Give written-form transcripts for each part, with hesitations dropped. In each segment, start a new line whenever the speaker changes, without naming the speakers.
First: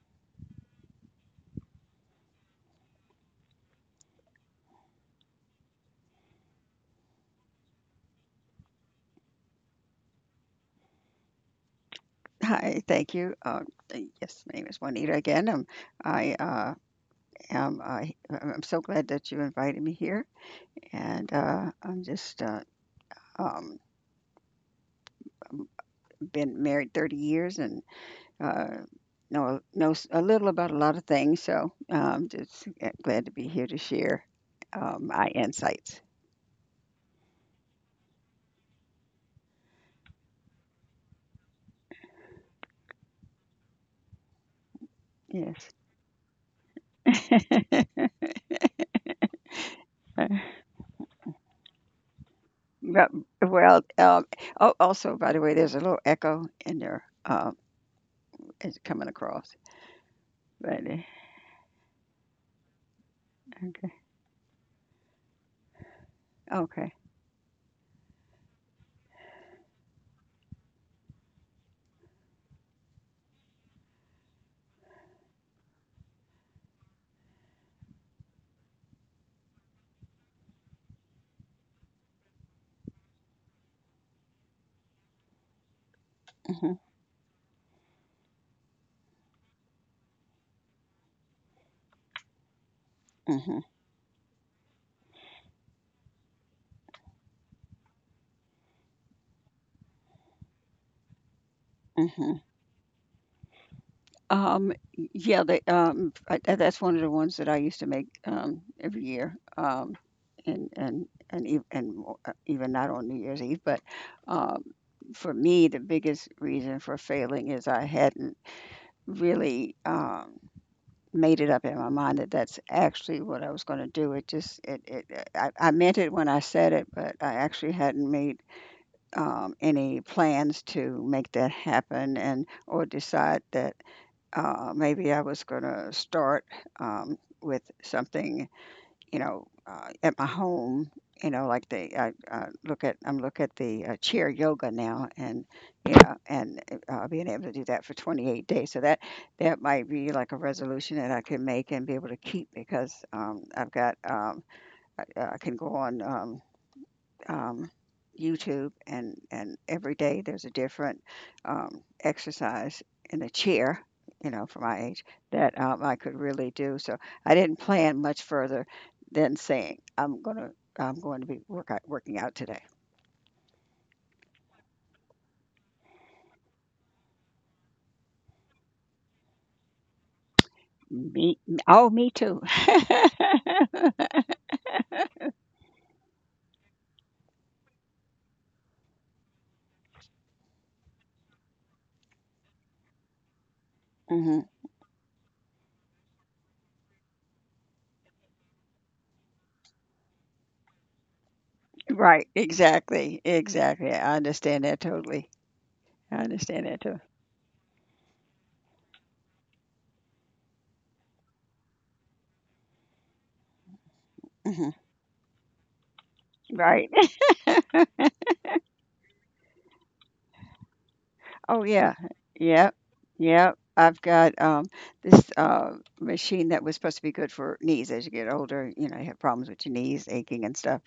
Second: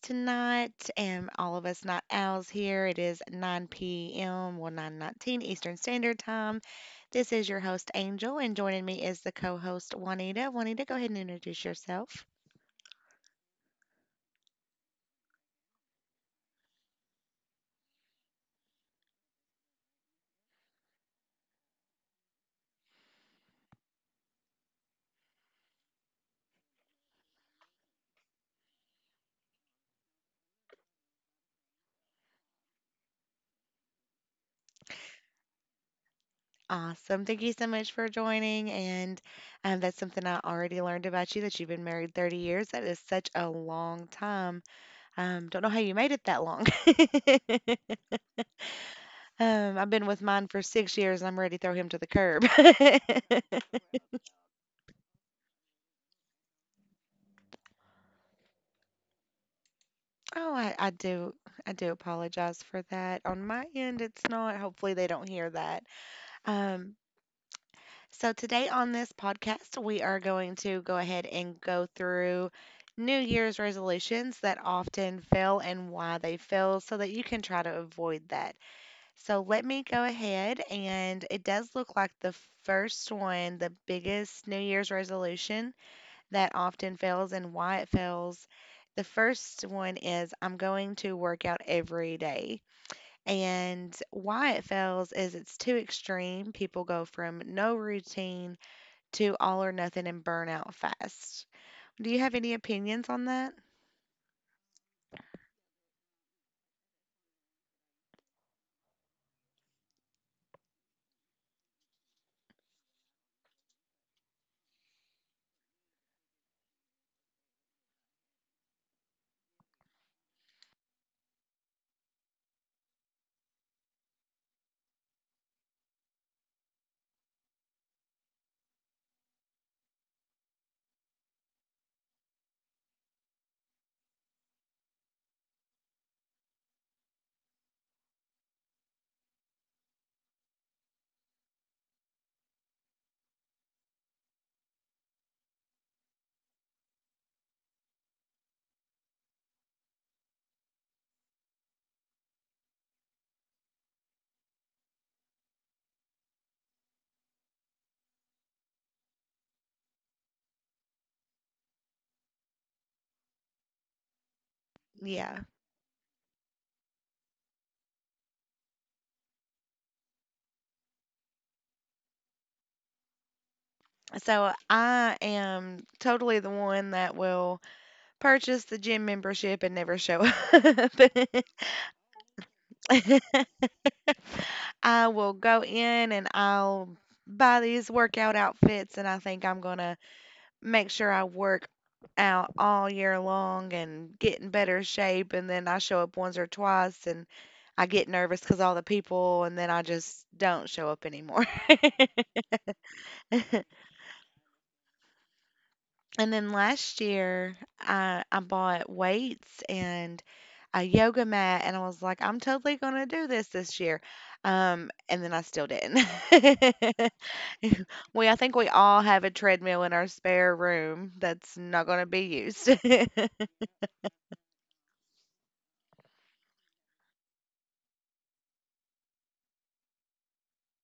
tonight. And all of us not owls here. It is 9 p.m. Well, 9:19 Eastern Standard Time. This is your host Angel, and joining me is the co-host Juanita. Juanita, go ahead and introduce yourself.
Hi, thank you. Yes, my name is Juanita again. I am. He- I'm so glad that you invited me here, and I'm just um, um, been married 30 years and uh, know a little about a lot of things. So just glad to be here to share my insights.
Awesome. Thank you so much for joining. And That's something I already learned about you, that you've been married 30 years. That is such a long time. Don't
Yes.
know how you made it that long. I've been with mine for 6 years and I'm ready to throw him to the curb.
Well, well, um, oh, also, by the way, there's a little echo in there. It's coming across,
Oh,
but.
I do apologize for that. On my
Okay.
end, it's not. Hopefully they don't hear that.
Okay.
Um, so today on this podcast, we are going to go ahead and go through New Year's resolutions that often fail and why they fail, so that you can try to avoid that. So let me go ahead, and it does look like the first one, the biggest New Year's resolution that
Mhm,
often fails and why it fails. The first one is, I'm going to work out every day.
mhm,
And why it fails is it's too extreme. People go from no routine to all or nothing and burn out fast. Do you
mhm.
have any opinions on that?
Yeah, that's one of the ones that I used to make every year, and even not on New Year's Eve. But um, for me, the biggest reason for failing is I hadn't really made it up in my mind that that's actually what I was going to do. It just it, it I meant it when I said it, but I actually hadn't made any plans to make that happen and or decide that maybe I was going to start with something, you know, at my home. You know, like the I look at I'm look at the chair yoga now, and you know, and being able to do that for 28 days. So that might be like a resolution that I can make and be able to keep because I've got I can go on. Um, YouTube, and every day there's a different exercise in a chair, you know, for my age
Yeah.
that I could really do. So I didn't plan much further than saying I'm going to working out today.
So I am totally the one that will purchase the gym membership and never show up.
Me, oh, me too.
I will go in and I'll buy these workout outfits, and I think I'm going to make sure I work out all year long and get
hmm
in better shape. And then I show up once or twice and I get nervous because all the people, and then I just don't show up anymore.
Right, exactly, exactly. I understand that totally. I
And then
understand that too.
last year, I bought weights and a yoga mat, and I was like, I'm totally gonna do this this year.
hmm
And then I still didn't.
Right.
I think we all have a treadmill in our spare room that's
Oh
not
yeah.
gonna be used.
Yep. Yep. I've got this machine that was supposed to be good for knees as you get older, you know, you have problems with your knees aching and stuff.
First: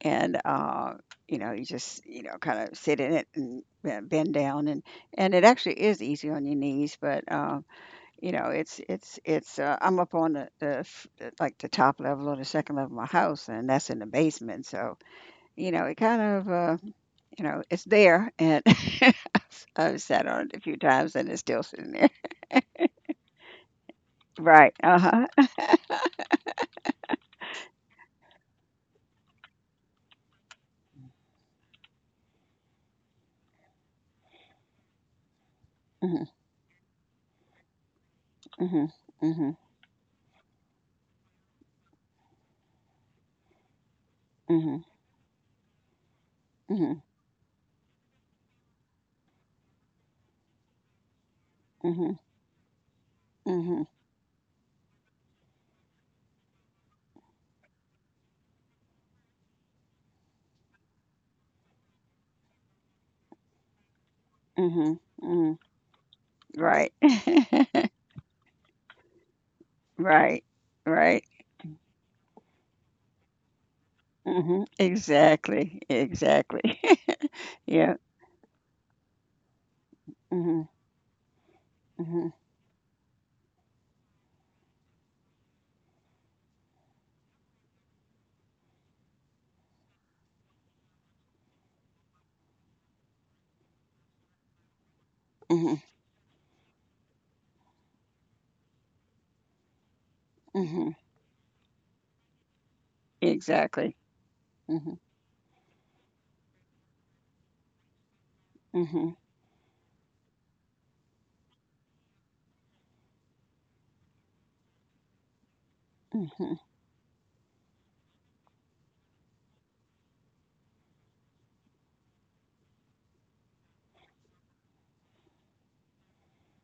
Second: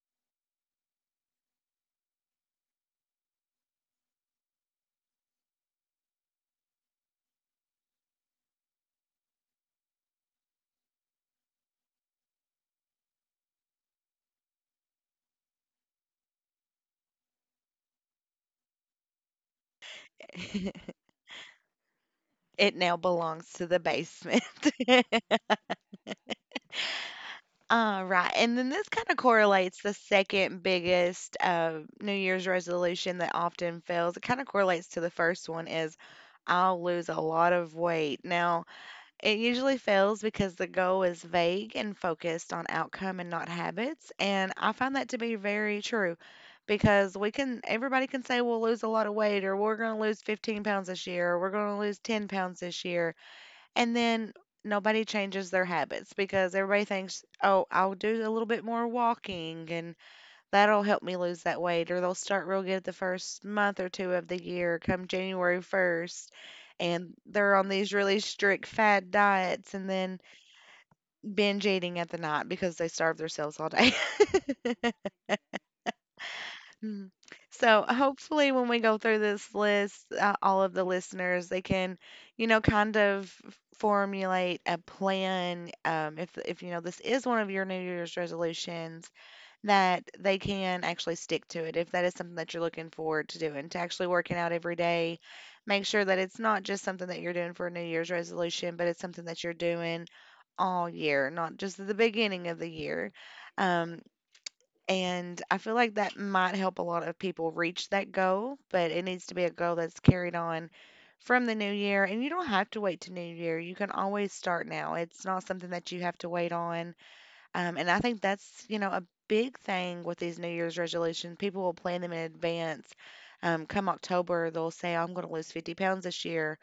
And you know, you just, you know, kind of sit in it and bend down and it actually is easy on your knees, but you know, it's I'm up on like the top level or the second level of my house, and that's in the basement, so you know, it kind of you know, it's there, and I've I've sat on it a few times, and it's still sitting there.
It now belongs to the basement.
Right. Uh huh.
Right. And then this kind of correlates the second biggest New Year's resolution that often fails. It kind of correlates to the first one is,
Mhm.
I'll lose a lot of weight. Now,
Mhm.
it
Mhm.
usually fails because the goal is vague and focused on outcome and not habits. And I
Mhm.
find that to be very true
Mhm.
because everybody can say we'll lose a lot of weight, or we're going to lose 15 pounds this year, or we're going to lose
Mhm.
10 pounds this year.
Mhm.
And then nobody changes their habits because everybody thinks, oh, I'll do a little bit more walking and that'll help me lose that weight. Or they'll start real good the first month or two of the year,
Mhm.
come
Mhm.
January 1st.
Right.
And they're on these really strict fad diets and then
Right. Right.
binge eating at the night because they starve themselves all day.
Mhm. Exactly. Exactly.
Mhm. So
Yeah.
hopefully when we go through this list, all
Mhm.
of the listeners, they can,
Mhm.
you know, kind of formulate a plan. If you know this is one of your New Year's resolutions, that they can actually stick to it. If that is something that you're looking forward to doing, to actually working out every day,
Mhm.
make sure that it's not just something that you're doing for a New Year's resolution, but it's something that you're doing all
Mhm.
year, not just at the beginning of the year.
Exactly.
Um,
Mhm.
and I feel like that might help a lot of people reach that goal, but it
Mhm.
needs to be a goal that's carried on from the new year. And you don't have to wait to New Year. You can always start now. It's not something that you have to wait
Mhm.
on and I think that's, you know, a big thing with these New Year's resolutions. People will plan them in advance. Come October, they'll say, I'm going to lose 50 pounds this year.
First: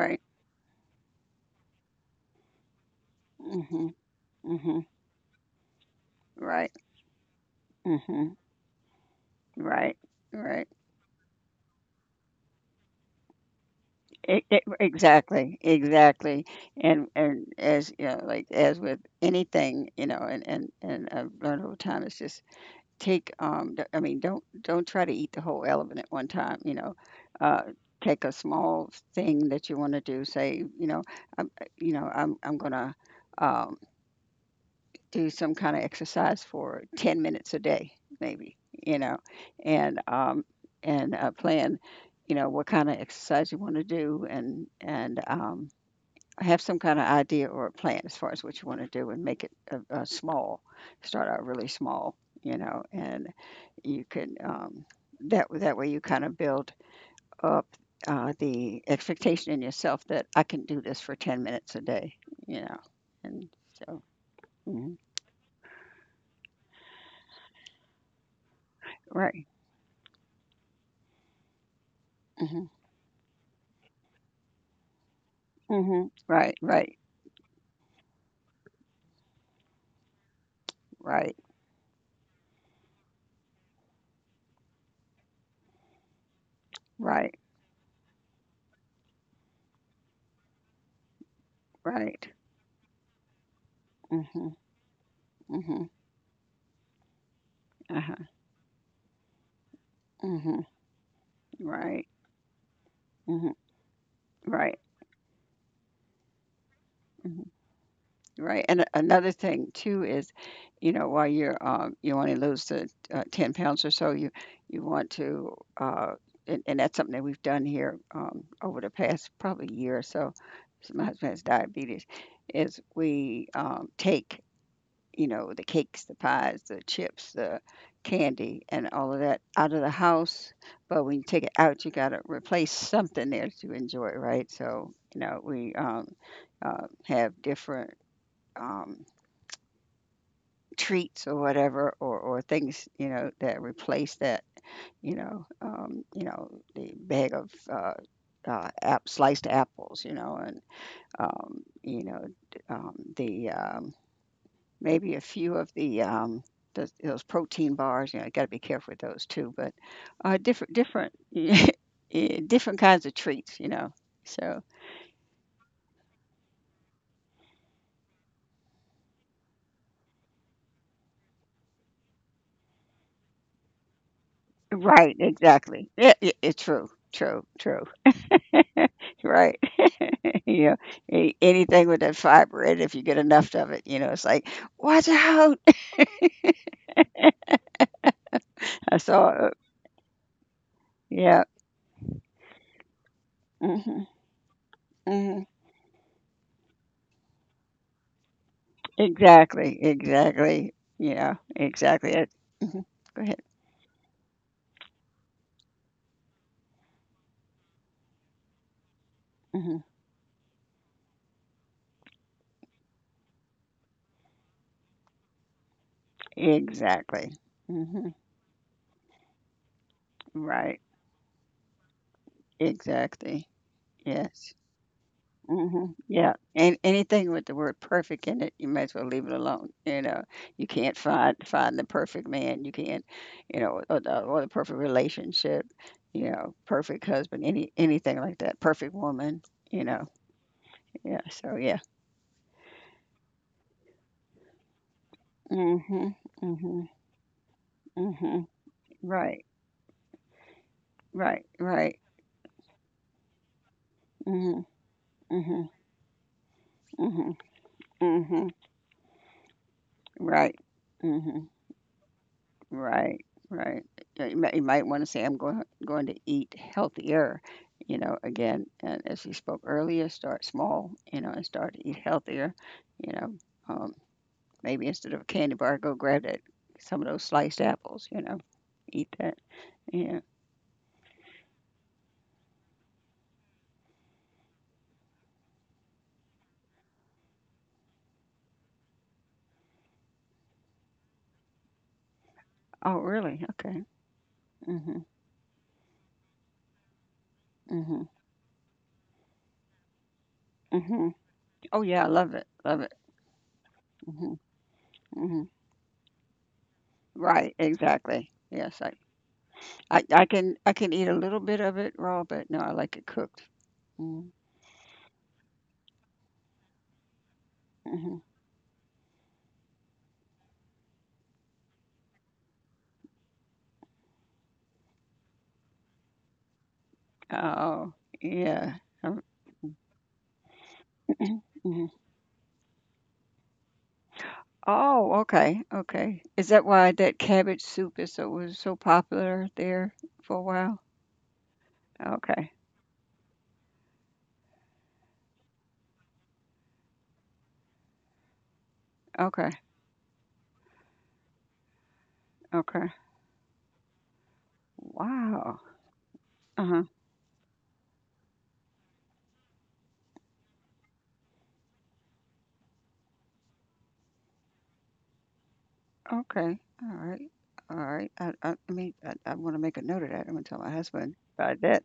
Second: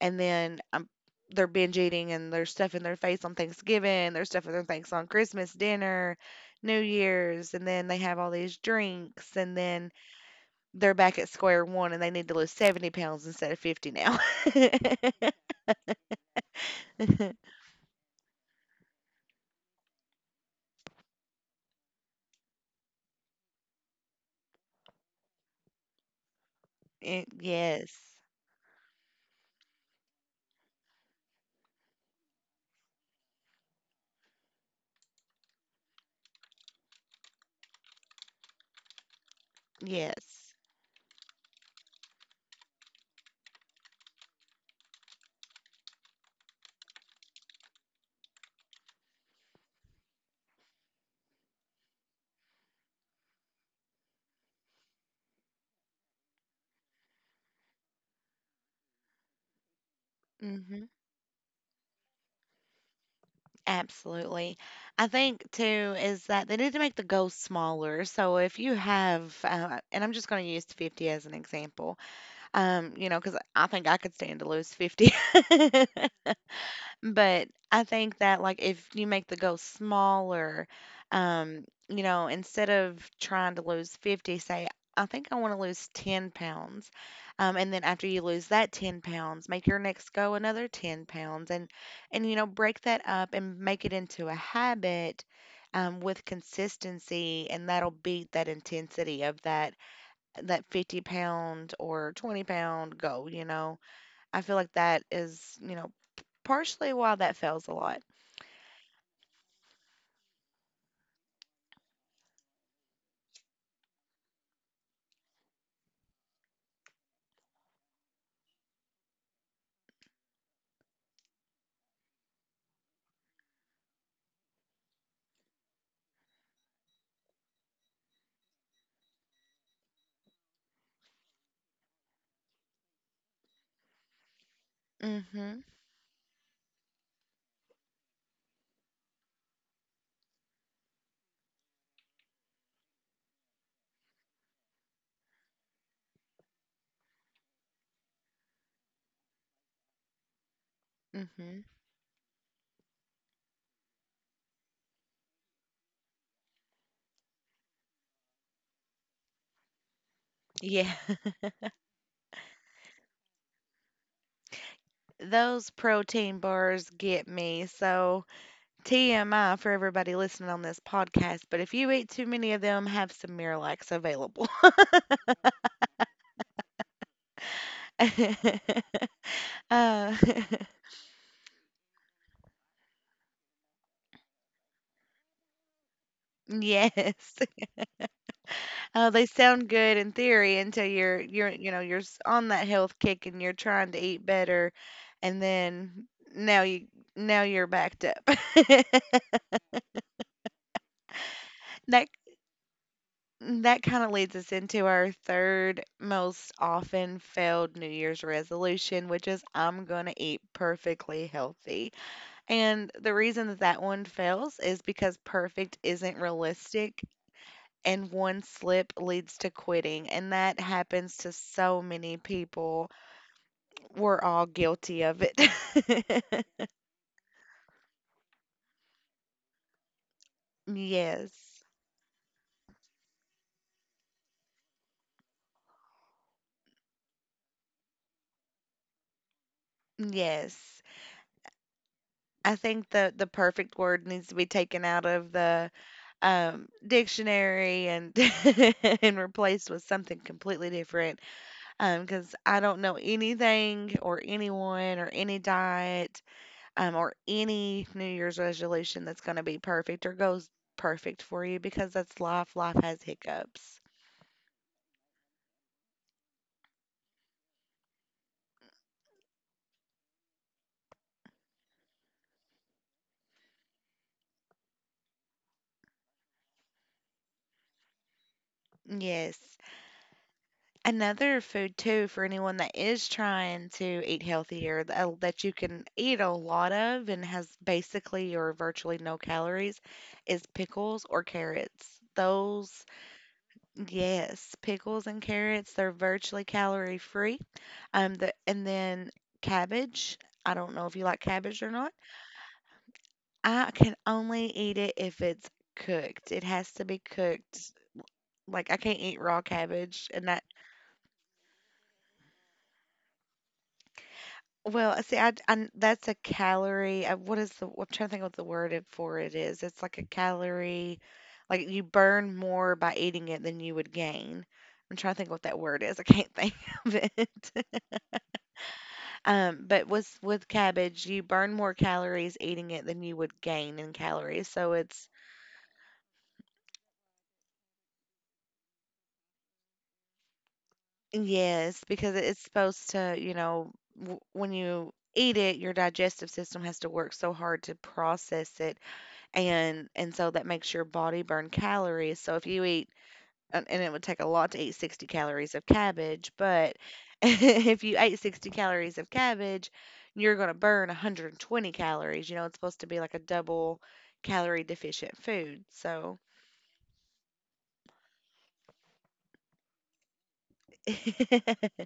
And then um, they're binge eating and they're stuffing their face on
Mhm.
Thanksgiving. They're stuffing their
Mhm.
face on Christmas dinner,
Right.
New Year's. And then they have all
Mhm.
these drinks. And then
Right. Right.
they're back at square one and they need to lose 70 pounds instead of 50 now.
E- e- exactly, exactly. And as you know, like as with anything, you know, and I've learned over time, it's just I mean, don't try to eat the whole elephant at one time. You know,
Eh,
uh,
yes.
take a small thing that you want to do. Say, I'm, you know, I'm gonna. Um, do some kind of exercise for 10 minutes a day maybe, you know, and
Yes.
plan, you know, what kind of exercise you want to do, and have some kind of idea or a plan as far as what you want to do, and make it small. Start out really small, you know, and you can that way you kind of build up the expectation in yourself that I can do
Mm-hmm.
this for 10 minutes a day, you know, and so
Absolutely.
mhm.
I think too is that they need to make the goals smaller. So if you have,
Right.
and I'm just going to use 50 as an example,
Mhm.
you know, because I think I could stand to lose 50.
Mhm. Right, right,
But I think that, like, if you make the goal smaller,
right,
you know, instead of trying to lose 50, say, I think I want to lose 10 pounds.
right,
And then after you lose that 10 pounds, make your next go another 10 pounds, and
right.
and you know, break that up and make it into a
Mhm.
habit
Mhm.
with consistency, and that'll
Uh-huh.
beat that intensity of that
Mhm.
50 pound
Right.
or 20 pound goal, you
Mhm.
know. I feel like
Right.
that is, you know, partially why that
Mhm.
fails a lot.
Right. And another thing too is, you know, while you're you want to lose the 10 pounds or so, you want to and that's something that we've done here over the past probably year or so. So my husband has diabetes, is we take, you know, the cakes, the pies, the chips, the candy, and all of that out of the house. But when you take it out, you got to replace something there to enjoy, right? So,
Mm
you know,
Mhm.
we have different um, treats or whatever, or things, you know, that replace that, you know, the bag of sliced apples, you know, and
mm Mhm.
you know, the maybe a few of the, those protein bars, you know, you gotta be careful with those too, but,
Yeah.
different yeah, different kinds of treats, you know, so
Those protein bars get me. So, TMI for everybody listening on this podcast, but if you eat too many of them, have some Miralax available.
right, exactly. Yeah, yeah, it's true, true, true, right.
uh,
You know, a anything with that fiber in it, if you get enough of it, you know, it's like, "Watch out!"
yes.
I saw
They sound good in theory until you're
Yeah,
you're you know, on that health kick and you're trying to
mhm,
eat better and
mhm,
then now you now you're backed up.
exactly, exactly, you know,
that
exactly it. Mhm. Go ahead.
Mm, that kind of leads us into our third most often failed New Year's resolution, which is,
Mhm.
I'm going to eat perfectly healthy. And the reason that that one fails is because perfect isn't realistic
Exactly.
and
Mhm.
one slip leads to quitting. And that
Right.
happens to so many people.
Exactly.
We're all
Yes.
guilty of it.
Mhm. Yeah. And anything with the word perfect in it, you might as well leave it alone. You know, you can't find
Yes.
find the perfect man. You can't, you know, or the perfect relationship. You know, perfect husband. Anything like that. Perfect woman. You know.
Yes.
Yeah. So yeah.
I think the perfect word needs to be taken out of the
Mhm. Mhm.
dictionary, and
Mhm.
and
Right.
replaced with something completely different.
Right. Right.
Because I don't know anything or
Mhm.
anyone or any
Mhm.
diet or
Mhm.
any New Year's
Mhm.
resolution that's going to be perfect or goes
Right.
perfect for
Mhm.
you, because that's life. Life has
Right, right.
hiccups.
Yeah, you might want to say, I'm going to eat healthier. You know, again, and as we spoke earlier, start small, you know, and start to eat healthier. You know, um, maybe instead of a candy bar, go grab that some of those sliced apples, you know, eat that.
Yes.
Yeah.
Another food too for anyone that is trying to eat healthier that you can eat a lot of and has basically or virtually no calories is pickles or carrots. Those,
Oh, really? Okay.
yes,
hmm
pickles and carrots, they're virtually calorie free.
hmm
And then cabbage. I don't know if you
hmm
like cabbage or
Oh,
not.
yeah. I love it. Love it.
I can
hmm
only eat it if
hmm
it's cooked. It has to be
Right.
cooked.
Exactly.
Like, I
Yes. I,
can't eat raw
I,
cabbage,
I
and that
can, I can eat a little bit of it raw, but no, I like it cooked. Mm-hmm.
well, I and that's a calorie what is the I'm trying to
Mm-hmm.
think what the word it for it is. It's like a calorie, like, you burn more by eating it than you would gain. I'm trying to think what that word is, I can't think of it.
Oh, yeah. Um,
But with cabbage, you burn more
mhm.
calories eating it than you would gain in calories, so it's
Oh, okay, okay. Is that why that cabbage soup is so was so popular there for a while?
yes, because it's
Okay,
supposed to, you know, w when you eat it, your digestive system has to work so hard to process it,
okay,
and so that makes your body burn calories. So if you
okay.
eat and it would take a lot to eat 60 calories
Wow.
of cabbage, but
Uh-huh.
if you ate 60 calories of cabbage, you're going to burn 120 calories. You know, it's supposed to be like a double calorie deficient food. So,
Okay. All right. All right. I mean, I want to make a note of that. I'm gonna tell my husband about that.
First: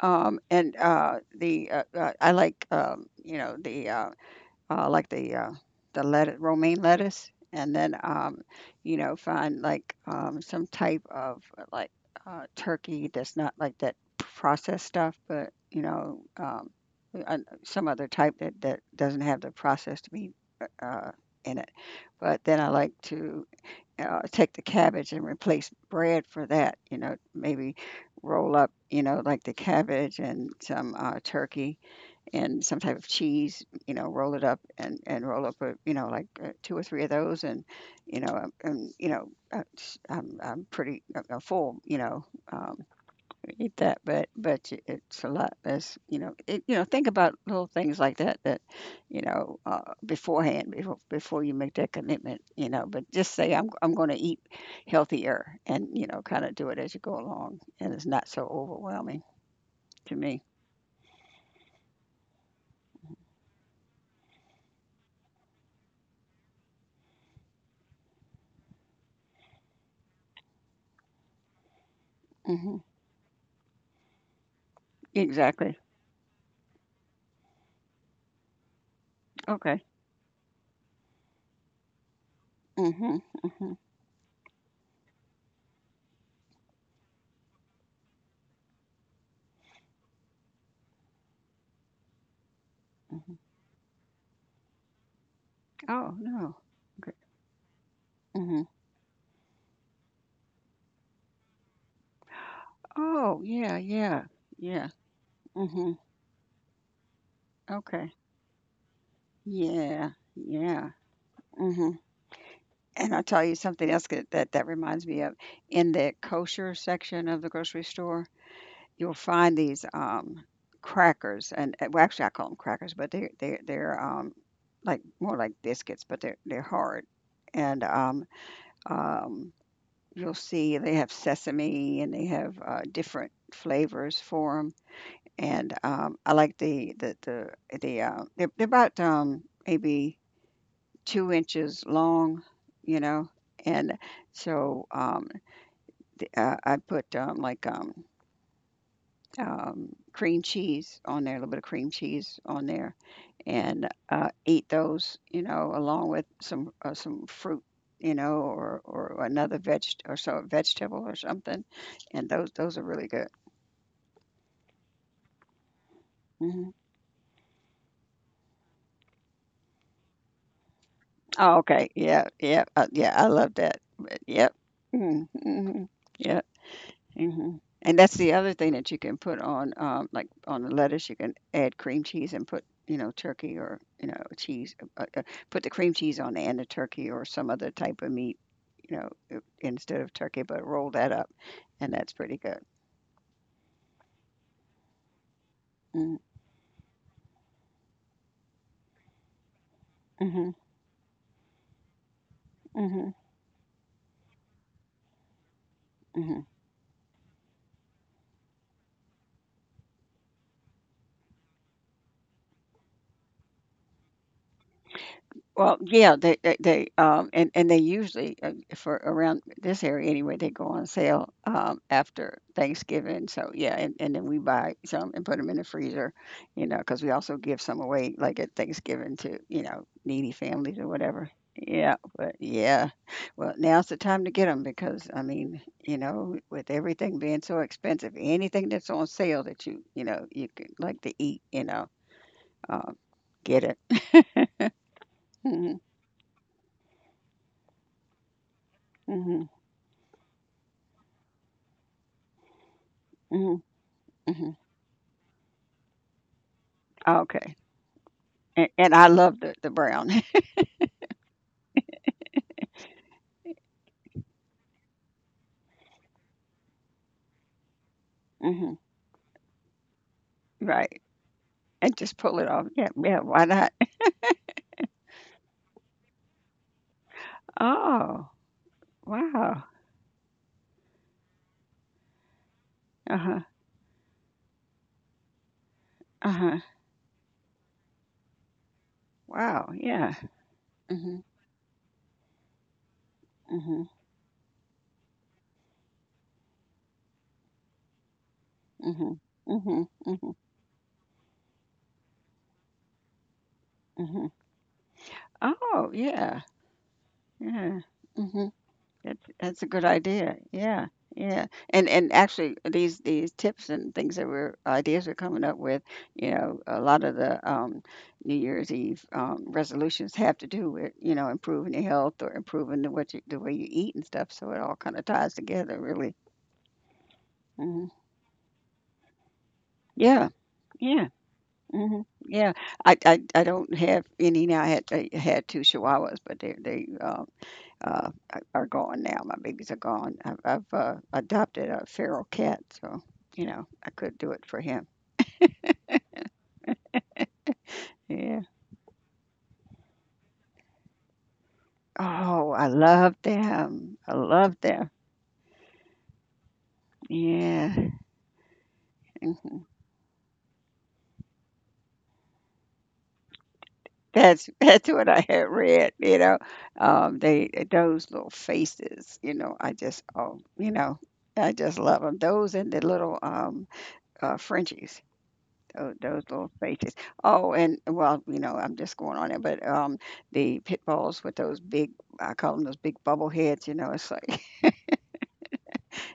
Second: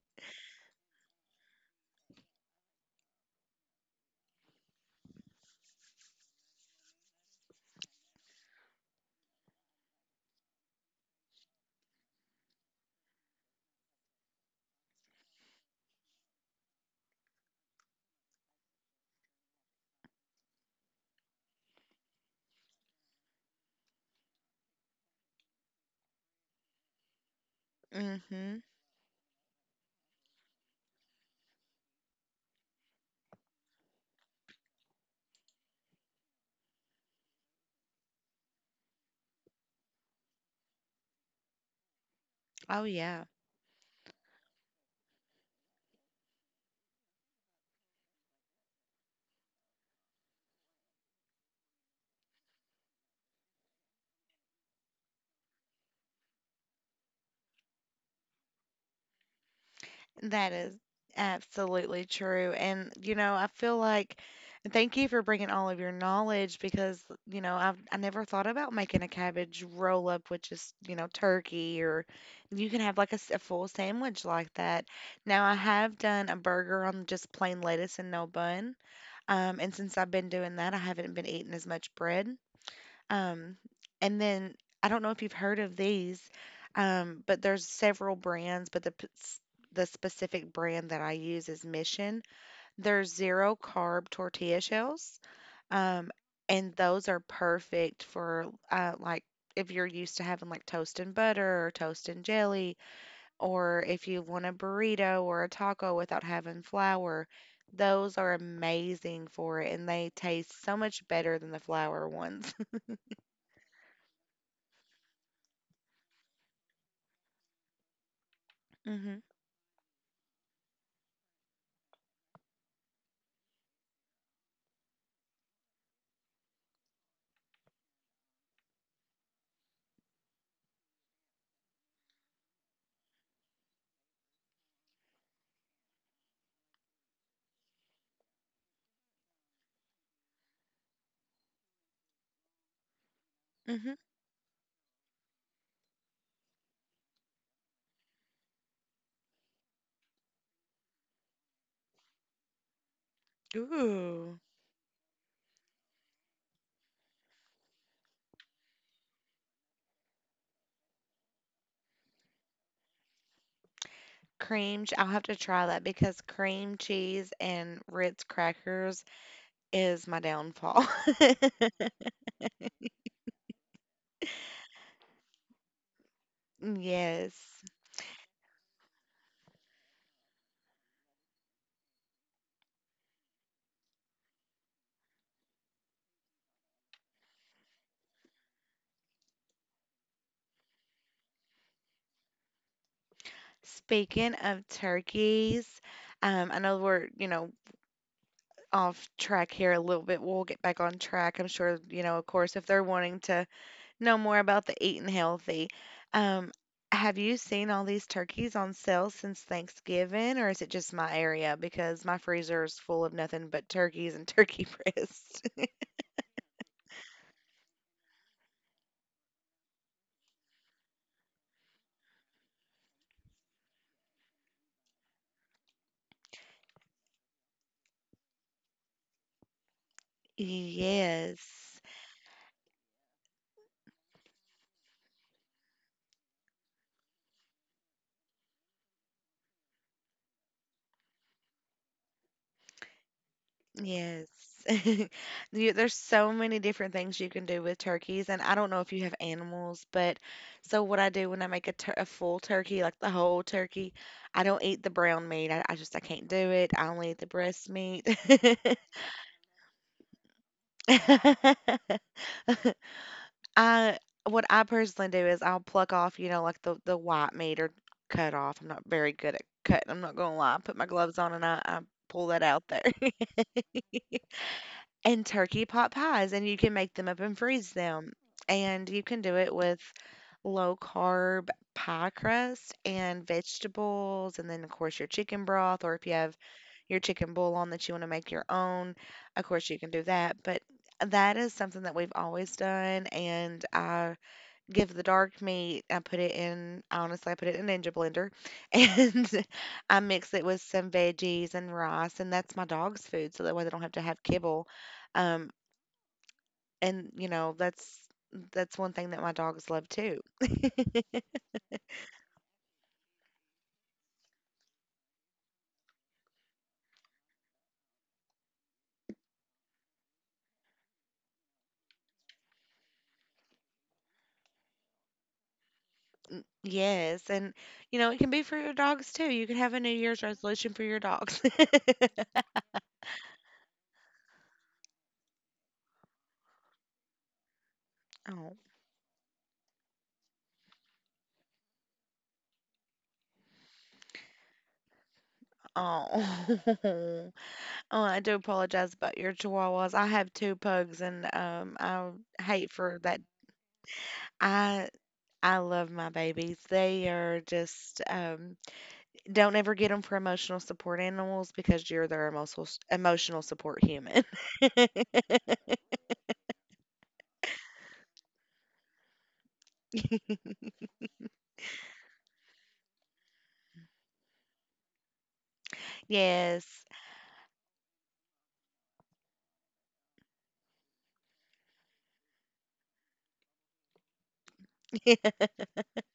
And the I like you know the like the let romaine lettuce, and then you know find like some type of turkey that's not like that processed stuff, but you know uh, some other type that doesn't have the processed meat uh, in it. But then I like to take the cabbage and replace bread for that. You know, maybe roll
mhm.
up, you know, like the cabbage and some turkey and some type of cheese, you know, roll it up, and roll up a, you know, like two or three of those, and you know, I'm pretty full, you know, um,
Oh yeah.
eat that, but it's a lot less, you know, you know, think about little things like that, you know, beforehand before you make that commitment, you know, but just say I'm going to eat healthier, and you know, kind of do it as you go along, and it's not so overwhelming to me.
That is absolutely true. And, you know, I feel like, and thank you for bringing all of your knowledge, because, you know, I never thought about making a cabbage roll up, which is, you know, turkey, or you
hmm
can have like a, a full sandwich like that. Now, I
Exactly.
have done a burger on just plain lettuce and no bun. And
Okay.
since I've been doing that, I haven't been eating as much bread.
Mhm,
Um,
mhm,
and then I don't know if you've heard of these, but there's several brands, but the the specific brand that I use is Mission. They're
mhm.
zero carb tortilla shells, um,
Oh, no.
and those
Okay.
are perfect for
Mhm.
like, if you're used to having like toast and butter or toast and jelly,
Oh, yeah,
or if
yeah,
you want a
yeah.
burrito or a
Mhm.
taco without having flour.
Okay.
Those are amazing for it, and
Yeah,
they taste so
yeah.
much better than the
Mhm.
flour ones.
And I'll tell you something else that reminds me of. In the kosher section of the grocery store, you'll
hmm
find these, crackers and well, actually, I call them crackers, but they're, like, more like biscuits, but they're hard. And, um you'll see they have sesame and they have different flavors for them. And I like they're about maybe 2 inches long, you know. And
hmm
so I put cream cheese on there, a little bit of cream cheese on there, and
Ooh.
eat those, you know, along with some fruit, you know, or another veg or so vegetable or something, and those are really good.
I'll have to try that because
hmm
cream cheese and Ritz crackers is my downfall.
Oh, okay, yeah, yeah, yeah, I love that. But, yep. Mm-hmm. Mm-hmm. Yeah. Mhm.
Yes.
And that's the other thing that you can put on, like on the lettuce, you can add cream cheese and put, you know, turkey or, you know, cheese, put the cream cheese on the end of turkey or some other type of meat, you know, instead of turkey, but roll that up. And that's pretty good.
Speaking of turkeys,
Mm-hmm.
I know we're, you know, off track here a little bit. We'll
Mm-hmm.
get back on track. I'm sure, you know, of course, if they're
Mm-hmm.
wanting to know more about the eating healthy. Um, have you seen all these turkeys on sale since Thanksgiving, or is it just my area? Because my freezer is full of nothing but turkeys and turkey breasts.
Well, yeah, and they usually, for around this area anyway, they go on sale, after Thanksgiving. So yeah, and then we buy some and put them in the freezer, you know, because we also give some away like at Thanksgiving to, you know, needy families or whatever.
Yes.
Yeah, but yeah. Well, now's the time to get them because I mean, you know, with everything being so expensive, anything that's on sale that you could like to eat, um, get it.
Yes.
Mhm.
There's so many different things you can do with turkeys, and I don't know if you have
Mhm.
animals, but so what I do when I make a, tur a full turkey, like the whole
Mhm.
turkey, I
Mhm.
don't eat the brown meat. I just I can't do it. I only eat the
Okay.
breast meat.
And I love the brown.
I what I personally do is I'll pluck off, you know, like the white meat or cut off. I'm
Hmm.
not very good at cutting. I'm not gonna lie. I put my
Right.
gloves on and I
And just
pull
pull
that
it
out
off.
there.
Yeah, yeah, why not?
And turkey pot pies, and you can make them up and freeze them.
Oh,
And you can do it
wow.
with low carb pie crust and
Uh-huh.
vegetables, and then, of course, your chicken broth, or if you have
Uh-huh.
your chicken bouillon that you want to make your own, of course,
Wow.
you can do
Yeah.
that. But
Mm-hmm.
that is something that we've always done. And
Mm-hmm.
I give the dark meat, I put it in, honestly, I put it in a Ninja Blender,
Mm-hmm.
and I
Mm-hmm.
mix it with some veggies and rice. And that's my dog's food, so that way they don't have to have
Mm-hmm.
kibble. Um,
Oh, yeah.
and you know
Yeah.
that's
Mm-hmm.
that's one thing
That's
that my
that's a
dogs
good
love too.
idea. Yeah, yeah. And actually, these tips and things that we're ideas we're coming up with, you know, a lot of the New Year's Eve resolutions have to do with, you know, improving your health or improving the way you eat and stuff. So it all kind of ties together, really.
Yes, and
Hmm.
you know it can be for your dogs too. You can have a new year's
Yeah,
resolution for your
yeah.
dogs.
Hmm. Yeah, I don't have any now. I had two Chihuahuas, but they uh,
Oh.
are gone now. My babies are gone. I've adopted a feral cat, so you know I could do it for him.
Oh. Oh, I do
Yeah.
apologize about your Chihuahuas. I have two pugs, and I
Oh, I
hate for
love
that.
them. I love them.
i I love my babies. They are
Yeah.
just don't
Hmm.
ever get them for emotional support animals because you're their emotional support human.
That's that's what I had read. They those little faces. You know, I just oh, you know, I just love them. Those and the little Frenchies. Those little
Yes.
faces. Oh, and well, I'm just going on it, but, the pit bulls with those big, I call them those big bubble heads, you know, it's like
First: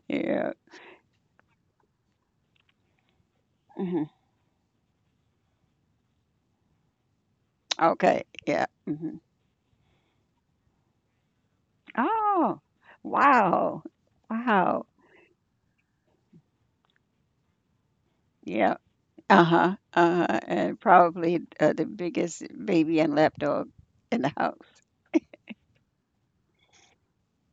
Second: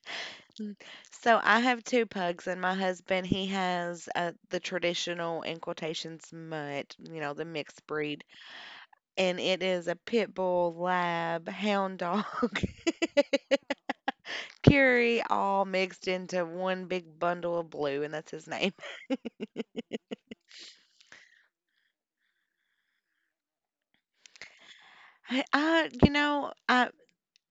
yeah,
So I have two pugs, and my husband, he
mhm,
has the traditional, in quotations, mutt, you know, the mixed
okay,
breed.
yeah, mhm.
And it is a pit bull, lab, hound dog,
Oh, wow, wow,
Curie, all mixed into one big bundle of blue, and that's his name.
yeah, uh-huh, uh-huh, and probably, the biggest baby and lapdog in the house.
I you know, I.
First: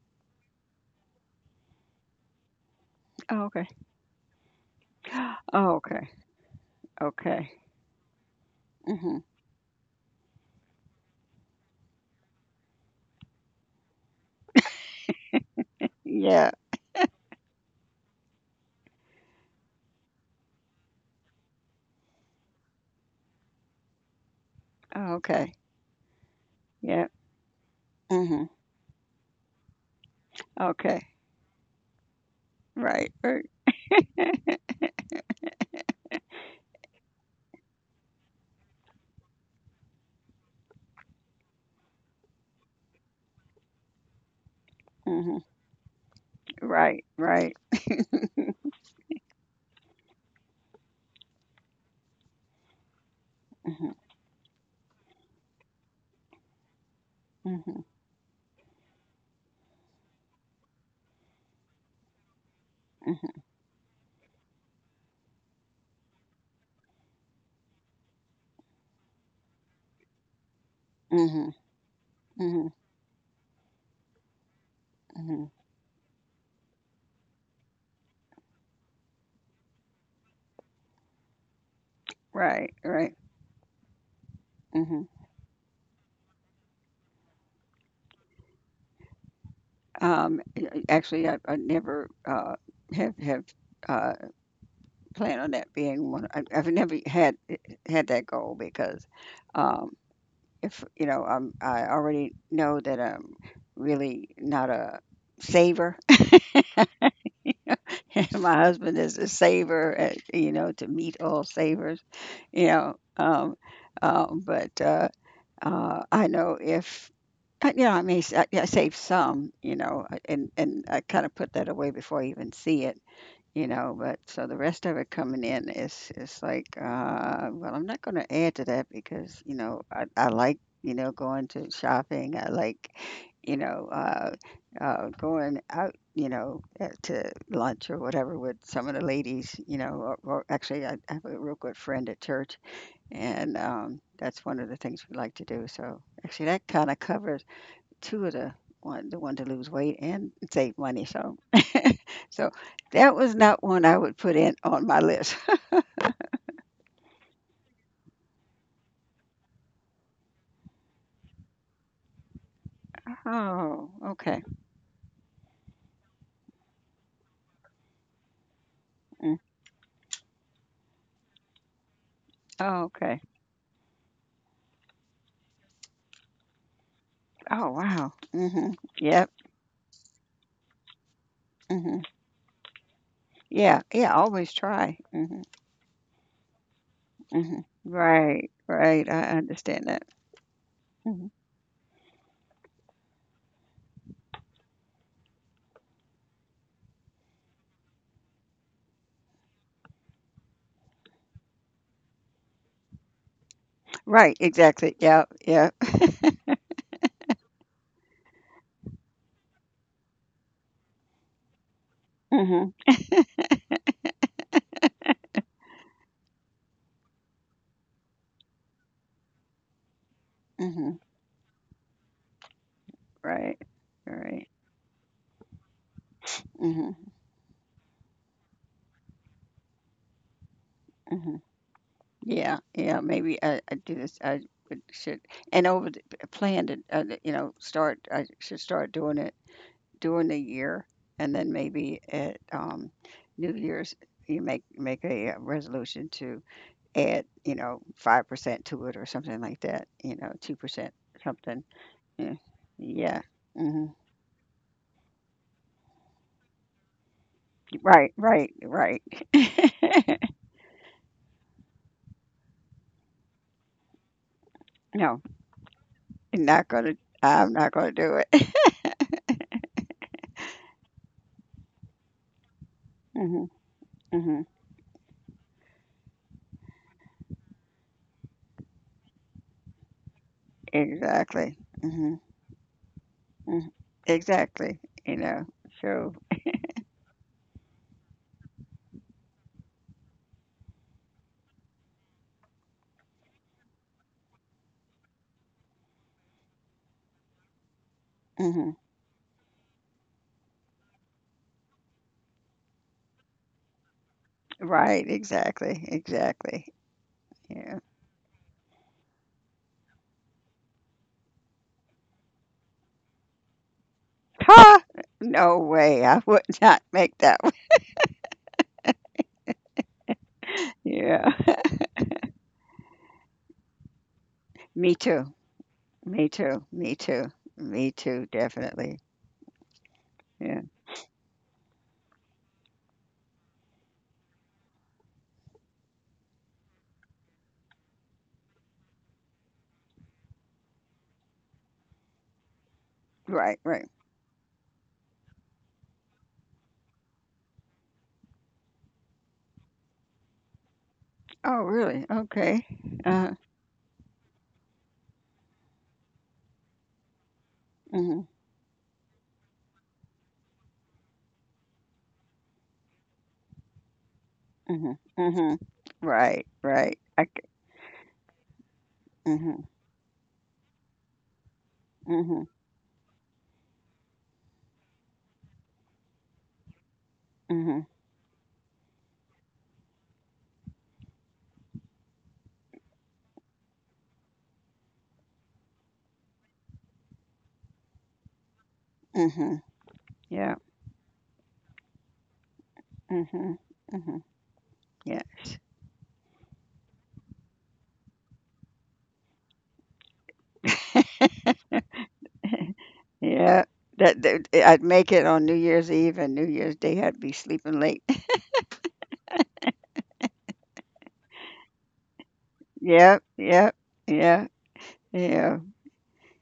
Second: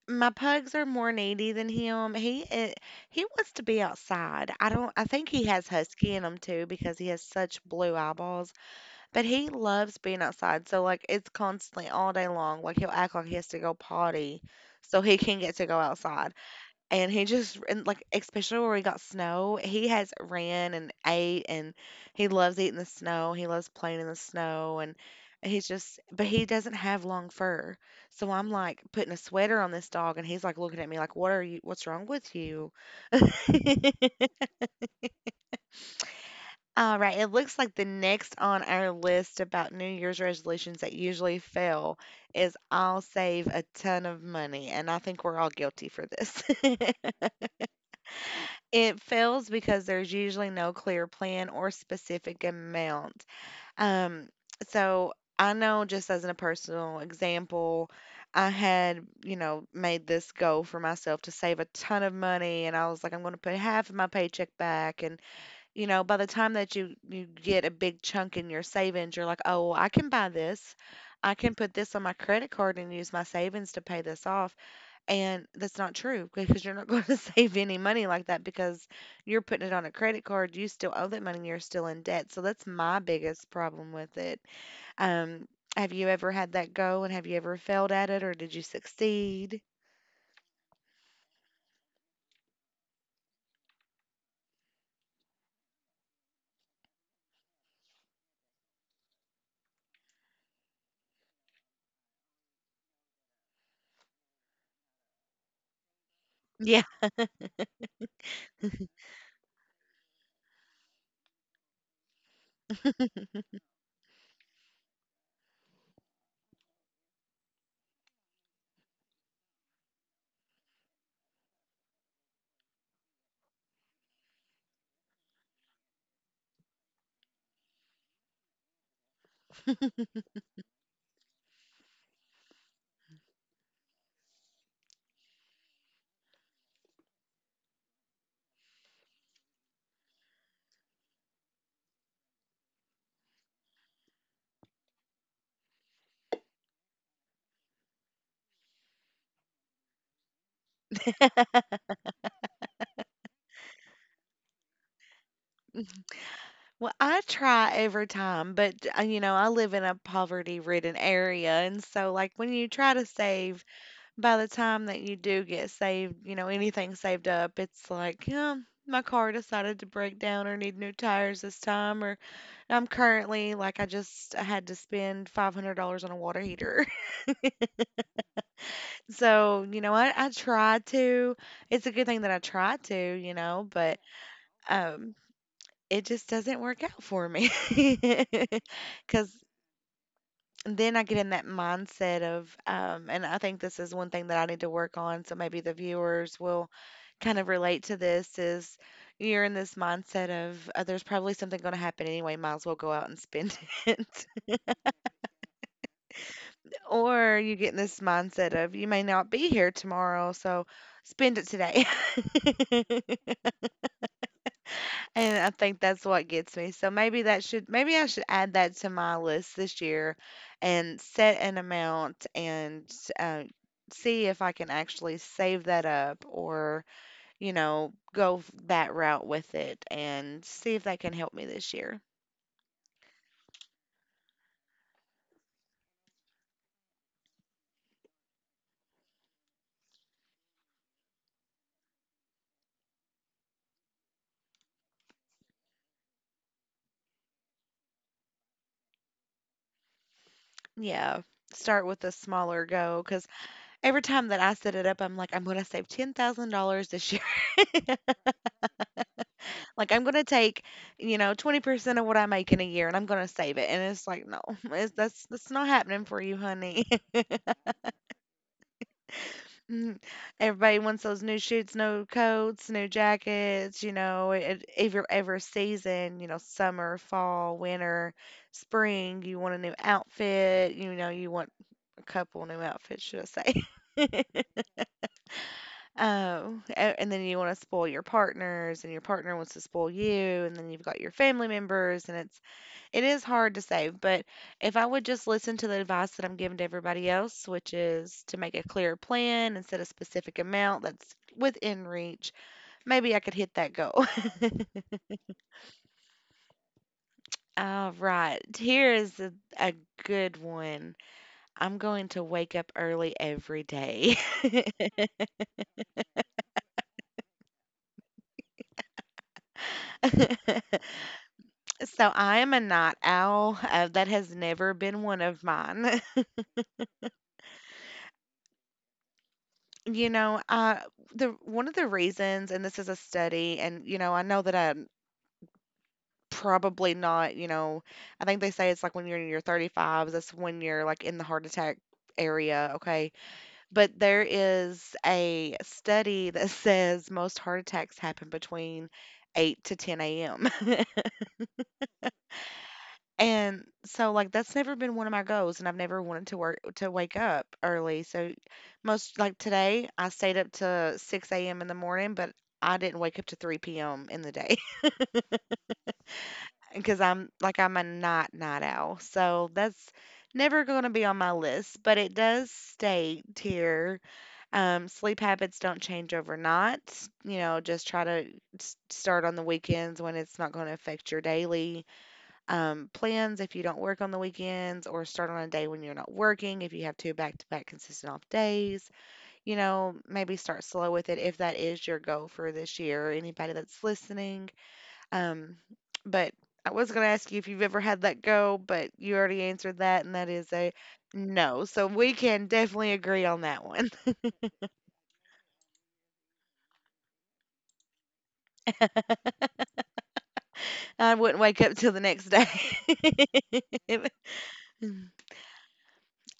My pugs are more needy than him. He
Oh,
wants to
okay.
be outside. I don't. I think he has
Oh, okay,
husky in him too because he has
okay,
such blue eyeballs.
mhm,
But he loves being outside, so, like, it's constantly all day long, like, he'll act like he has to go potty so he can get to go outside,
yeah,
and like, especially where we got snow, he has ran and ate, and he loves eating the snow, he loves playing in the snow, and
oh, okay,
he's just but he doesn't have
yeah,
long fur, so
mhm,
I'm, like, putting a sweater on this dog, and he's, like, looking at me
okay,
like, " what's wrong with you?"
right, right,
Alright, it looks like the next on our list about New Year's resolutions that usually fail is I'll save a ton of money, and I think we're
mhm.
all guilty for this.
Right, right.
It fails because there's usually no clear plan or specific amount.
Mhm,
Um, so I know just as a personal
mhm,
example, I had, you know, made this goal for myself to save a ton of money, and I was like, I'm going to
mhm,
put half of my paycheck back, and you know, by the time that you get a big chunk in your savings, you're like, "Oh, well, I can buy this. I
mhm,
can put this on my credit
mhm,
card and use my savings to pay this off."
mhm.
And that's not true because you're not going to save any money like that because you're putting it on a credit card. You still owe that money. You're still in debt. So that's
Right,
my
right.
biggest problem with it.
Mhm.
Um, have you ever had that go, and have you ever failed at it, or did you succeed?
Actually, I never have have uh, planned on that being one. I've never had that goal because um, if you know, I already know that I'm really not a saver. My husband is a saver, you know, to meet all savers, you know. But I know if, but you know, I save some, you know, and I kind of put that away before I even see it, you know. But so the rest of it coming in is like, well, I'm not going to add to that because you know I like you know going to shopping. I like you know uh, going out. You know, to lunch or whatever with some of the ladies. You know, or actually, I have a real good friend at church and, that's one of the things we like to do, so actually that kinda covers two of the one to lose weight and save money, so so that was not one I would put in on my list.
Well, I try every time, but, you know, I live in a poverty-ridden area, and so, like, when you try to save,
Oh,
by
okay.
the time that you do get saved, you know, anything saved up, it's like, "Yeah, my car
Mm.
decided to break down or need new tires this time," or
Oh,
I'm
okay.
currently like, I just I had to spend $500 on a water heater.
Oh, wow. Mhm. Yep.
So, you know, I try to. It's a
Mhm.
good thing that I try to, you know,
Yeah,
but,
yeah, always try.
um,
Mhm,
it just doesn't work out for me.
mhm. Right, right, I
Because,
understand that.
then I get in
Mhm.
that mindset of, and I think this is one thing that I need to work on. So maybe the viewers will kind of relate to this is you're in this mindset of there's probably something going to happen anyway, might as well go out and spend it.
Right, exactly. Yeah, yep.
Or you get in this mindset of you may not be here tomorrow, so spend it today.
Mhm,
And I think that's what gets me. So maybe I should add that to my list this year
mhm.
and set an amount and uh,
Right.
see if
Right.
I can actually save that up, or,
Mhm,
you know, go that route with it and see if that can help
mhm.
me this year.
Yeah, yeah, maybe I do this. I would, should, and over plan to, you know, start, I should start doing it during the year. And then maybe at New Year's, you make a resolution to add, you know, 5% to it or something like that, you know, 2%
Yeah.
something.
Start with a
Yeah.
smaller goal
Yeah.
because
Hmm.
every time that I set it up, I'm like, I'm going to save $10,000 this year.
Right, right, right.
Like I'm gonna take, you know, 20% of what I make in a year, and I'm gonna save it. And it's like, no,
No,
that's not happening for you,
I'm not
honey.
gonna, I'm not gonna do it.
Mm. Everybody wants those new shoots, new coats, new
Hmm.
jackets, you know,
Hmm.
it, every season, you know, summer, fall, winter, spring, you want a new outfit, you know, you
Exactly.
want a
Hmm.
couple new outfits, should I
Mhm.
say.
Exactly, you know, so
Oh, and then you want to spoil your partners, and your partner wants to spoil you, and then you've got your family members, and it's it is hard to save, but if I would just listen to the advice that I'm giving to everybody else, which is to make a
mhm.
clear plan and set a specific amount that's within reach, maybe I could hit that goal.
Right, exactly, exactly, yeah.
All right, here is a good one. I'm going to wake up early every day.
Ha! No way, I would not make that one. Yeah.
So I am a night owl. That has never
Me
been one
too,
of mine.
me too, me too, me too, definitely,
You know,
yeah.
the one of the reasons, and this is a study, and you know, I know that I probably not, you know, I think they say it's like when you're in your 35s, that's when you're, like, in the heart attack area, okay?
Right, right.
But there is a study that says most heart attacks happen between 8 to 10 AM,
Oh, really? Okay. Uh-huh.
and so, like, that's never been one of my goals, and I've never wanted to work to wake up early,
Mhm,
so most like today, I stayed up to 6 AM in the morning, but I didn't wake up to 3 PM in the day.
mhm, mhm. Right, right.
Because
I c
I'm like I'm a night owl, so
mhm,
that's never going to be on my list. But it
mhm,
does state here, sleep habits don't change overnight. You know,
mhm,
just try to start on the weekends when it's not going to affect your daily plans. If you don't work on the weekends, or start on a day when you're not working, if you have two back to back consistent off days, you
mhm.
know, maybe
Yeah.
start slow with it if that is your goal for this year. Anybody
Mhm,
that's
mhm.
listening, um,
Yes.
but I was going to ask you if you've ever had that go, but you already answered that, and that is a no. So we can definitely agree on
Yeah,
that one.
that, that I'd make it on New Year's Eve and New Year's Day. I'd be sleeping late.
I wouldn't wake up till the next day.
Yep, yep, yeah, yeah.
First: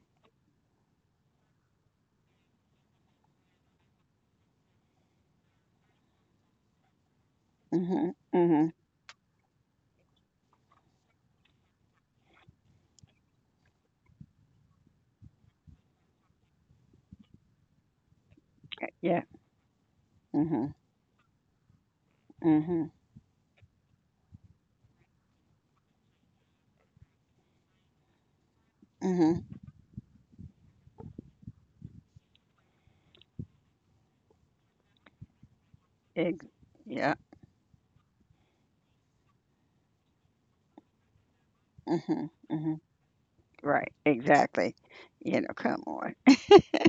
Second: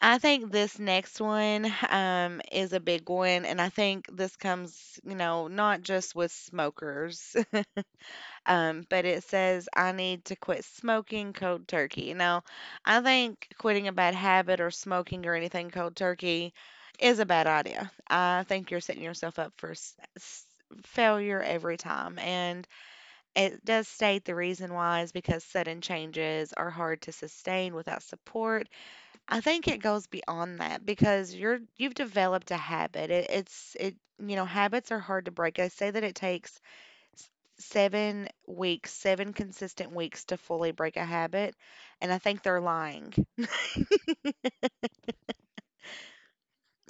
I think this next one is a big one, and I think this comes, you know, not just with smokers.
Mhm, mhm.
But it says I need to quit smoking cold turkey. Now, I think quitting a bad habit or smoking or anything cold turkey is a bad idea. I think you're setting
Yeah.
yourself up for
Mhm,
failure every time. And
mhm,
it does state the reason why is because sudden changes are hard to sustain without support.
mhm.
I think it goes beyond that because you've developed a habit. It, it's it You know, habits are hard to break. I say that it
Ex-
takes
yeah.
s- 7 weeks, 7 consistent weeks to fully break a habit. And I
Mhm,
think they're
mhm.
lying.
Right. Exactly. You know. Come on.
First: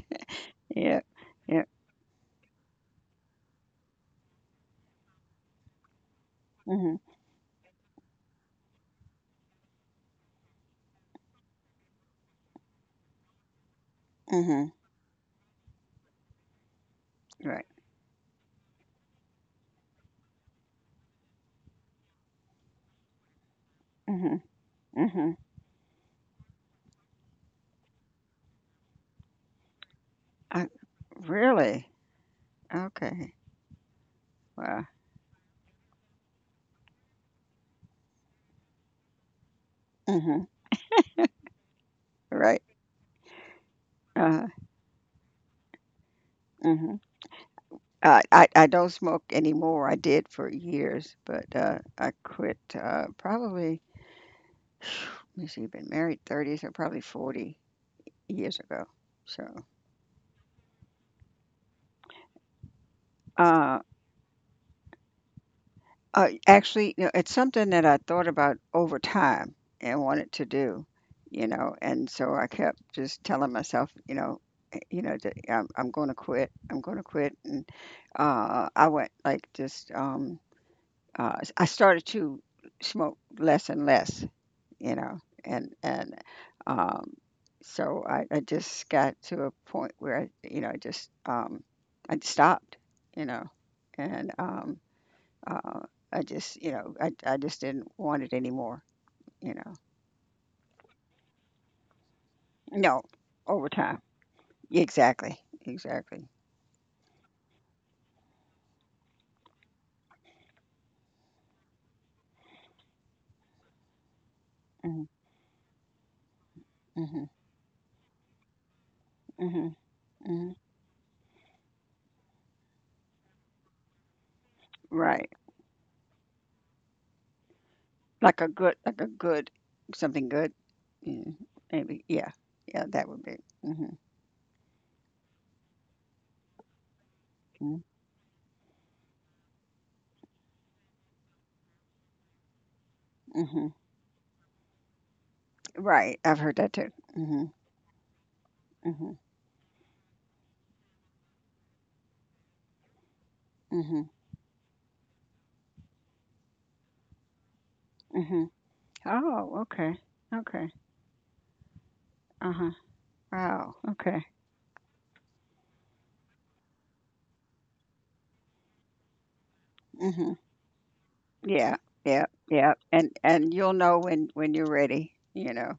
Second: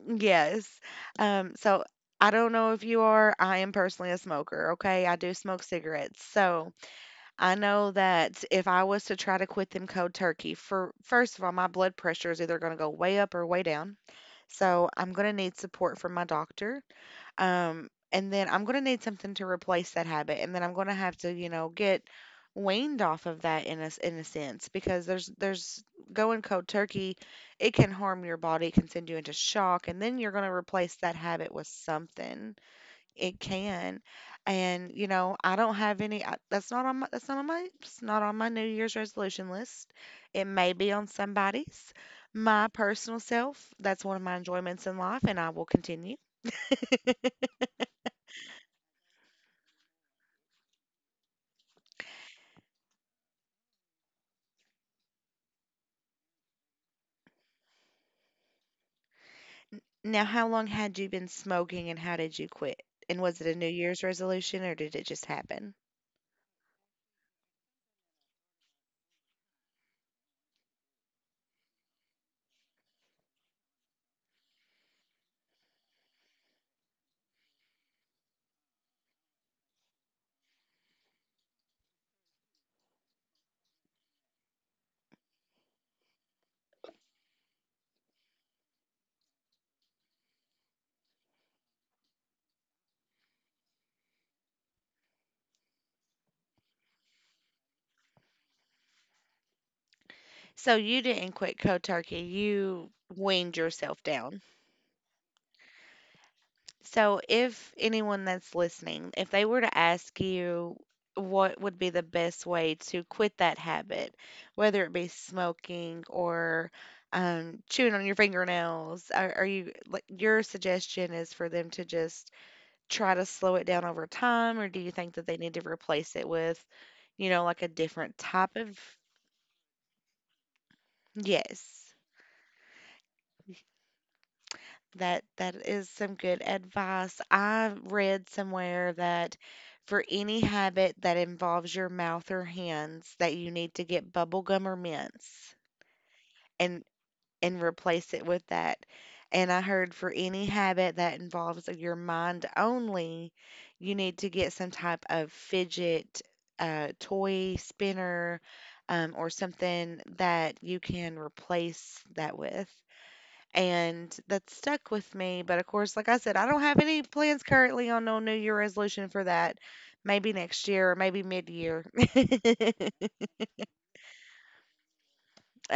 Yes.
Yeah.
Um,
Yeah.
so I don't know if you are. I am personally a smoker. Okay. I do smoke cigarettes. So
Mhm,
I know that if I was to try to quit them cold turkey, for first of all, my blood pressure is either going to go way up or way down.
mhm.
So I'm going to need support from my doctor.
Right.
And then I'm going to need something to replace that habit. And then I'm going to have to, you know, get weaned off of that in a, in a
Mhm,
sense because there's,
mhm.
there's going cold turkey. It can harm your body. It can send you into shock. And then you're going to
I
replace that habit with
really.
something.
Okay.
It can.
Wow.
And, you know, I don't have any, I, that's not on my, that's not on my, it's not on my New Year's resolution list. It
Mhm.
may be on somebody's.
Right.
My personal self, that's one of my
Uh.
enjoyments in life, and I will continue.
Mhm. I don't smoke anymore. I did for years, but I quit probably. Let me see. Been married 30, so probably 40 years ago. So,
Now, how long had you been smoking and how did you quit? And was it a New
uh,
Year's resolution or did it just happen?
actually, you know, it's something that I thought about over time and wanted to do, you know, and so I kept just telling myself, you know, eh, you know, that yeah, I'm going to quit. I'm going to quit, and I went like just I started to smoke less and less, you know, and um, so I just got to a point where I stopped, you know, and uh, I just, you know, I just didn't want it anymore, you know.
So, you didn't quit cold turkey, you
No,
weaned
over time,
yourself down.
exactly, exactly,
So, if anyone that's listening, if they were to ask you what would be the best way to quit that habit, whether it
mhm,
be smoking or
mhm,
chewing on your fingernails, are
mhm,
you like your
mhm.
suggestion is for them to just try to slow it down over time, or do you think that
Right.
they need to replace it with, you know, like a different type of
Like a good, something good, mm,
yes.
maybe, yeah, yeah, that would be mhm.
That that is some good advice. I
Mhm,
read somewhere that for any habit that involves your mouth or hands that you
mhm,
need to get bubble gum or mints.
right. I've heard that
And
too. Mhm,
and replace it with that.
mhm.
And I heard for any habit that involves your mind only, you
Mhm,
need to get some type of fidget, toy spinner,
mhm.
or
Oh, okay,
something that
okay.
you can replace that
Uh-huh.
with.
Wow,
And
okay.
that stuck with me. But of course, like I said, I don't have any plans currently on no New Year resolution for that. Maybe
Mhm.
next year or maybe mid
Yeah,
year.
yeah, yeah. And you'll know when you're ready, you know.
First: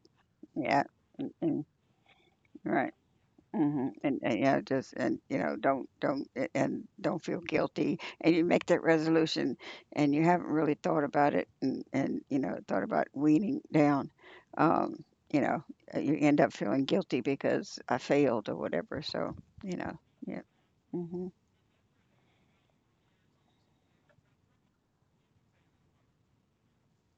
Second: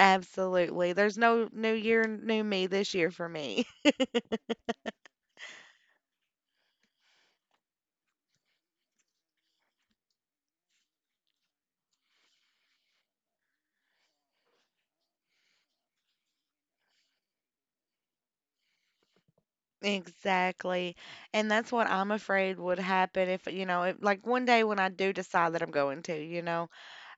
Yeah.
There's no
And
New Year, new me
right.
this year for me.
Mhm. And yeah, just and you know, don't a- and don't feel guilty. And you make that resolution and you haven't really thought about it and you know, thought about weaning down. Um, you know, you end up feeling guilty because I failed or whatever. So, you know, yeah.
Exactly.
Mhm.
And that's what I'm afraid would happen if, you know, if, like one day when I do decide that I'm going to, you know,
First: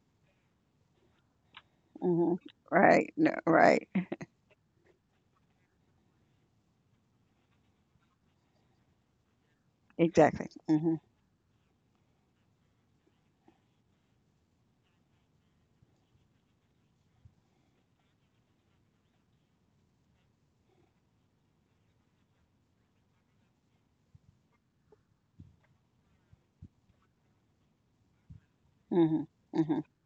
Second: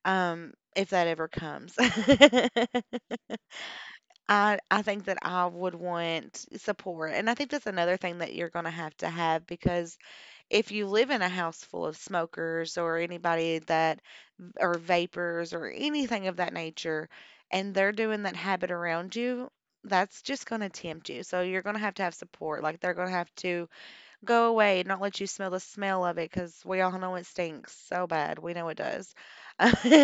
if that ever comes.
Mhm. Right. No, right.
I think that I would want support. And I think that's another thing that you're going to have because
Exactly.
if you
Mhm.
live in a house full of smokers or anybody that or vapors or anything of that nature and they're doing that habit around you, that's just going to tempt you. So you're going to have support. Like they're going to have to go away, not let you smell the smell of it because we all know it stinks so bad. We know it does.
Mhm. Mhm.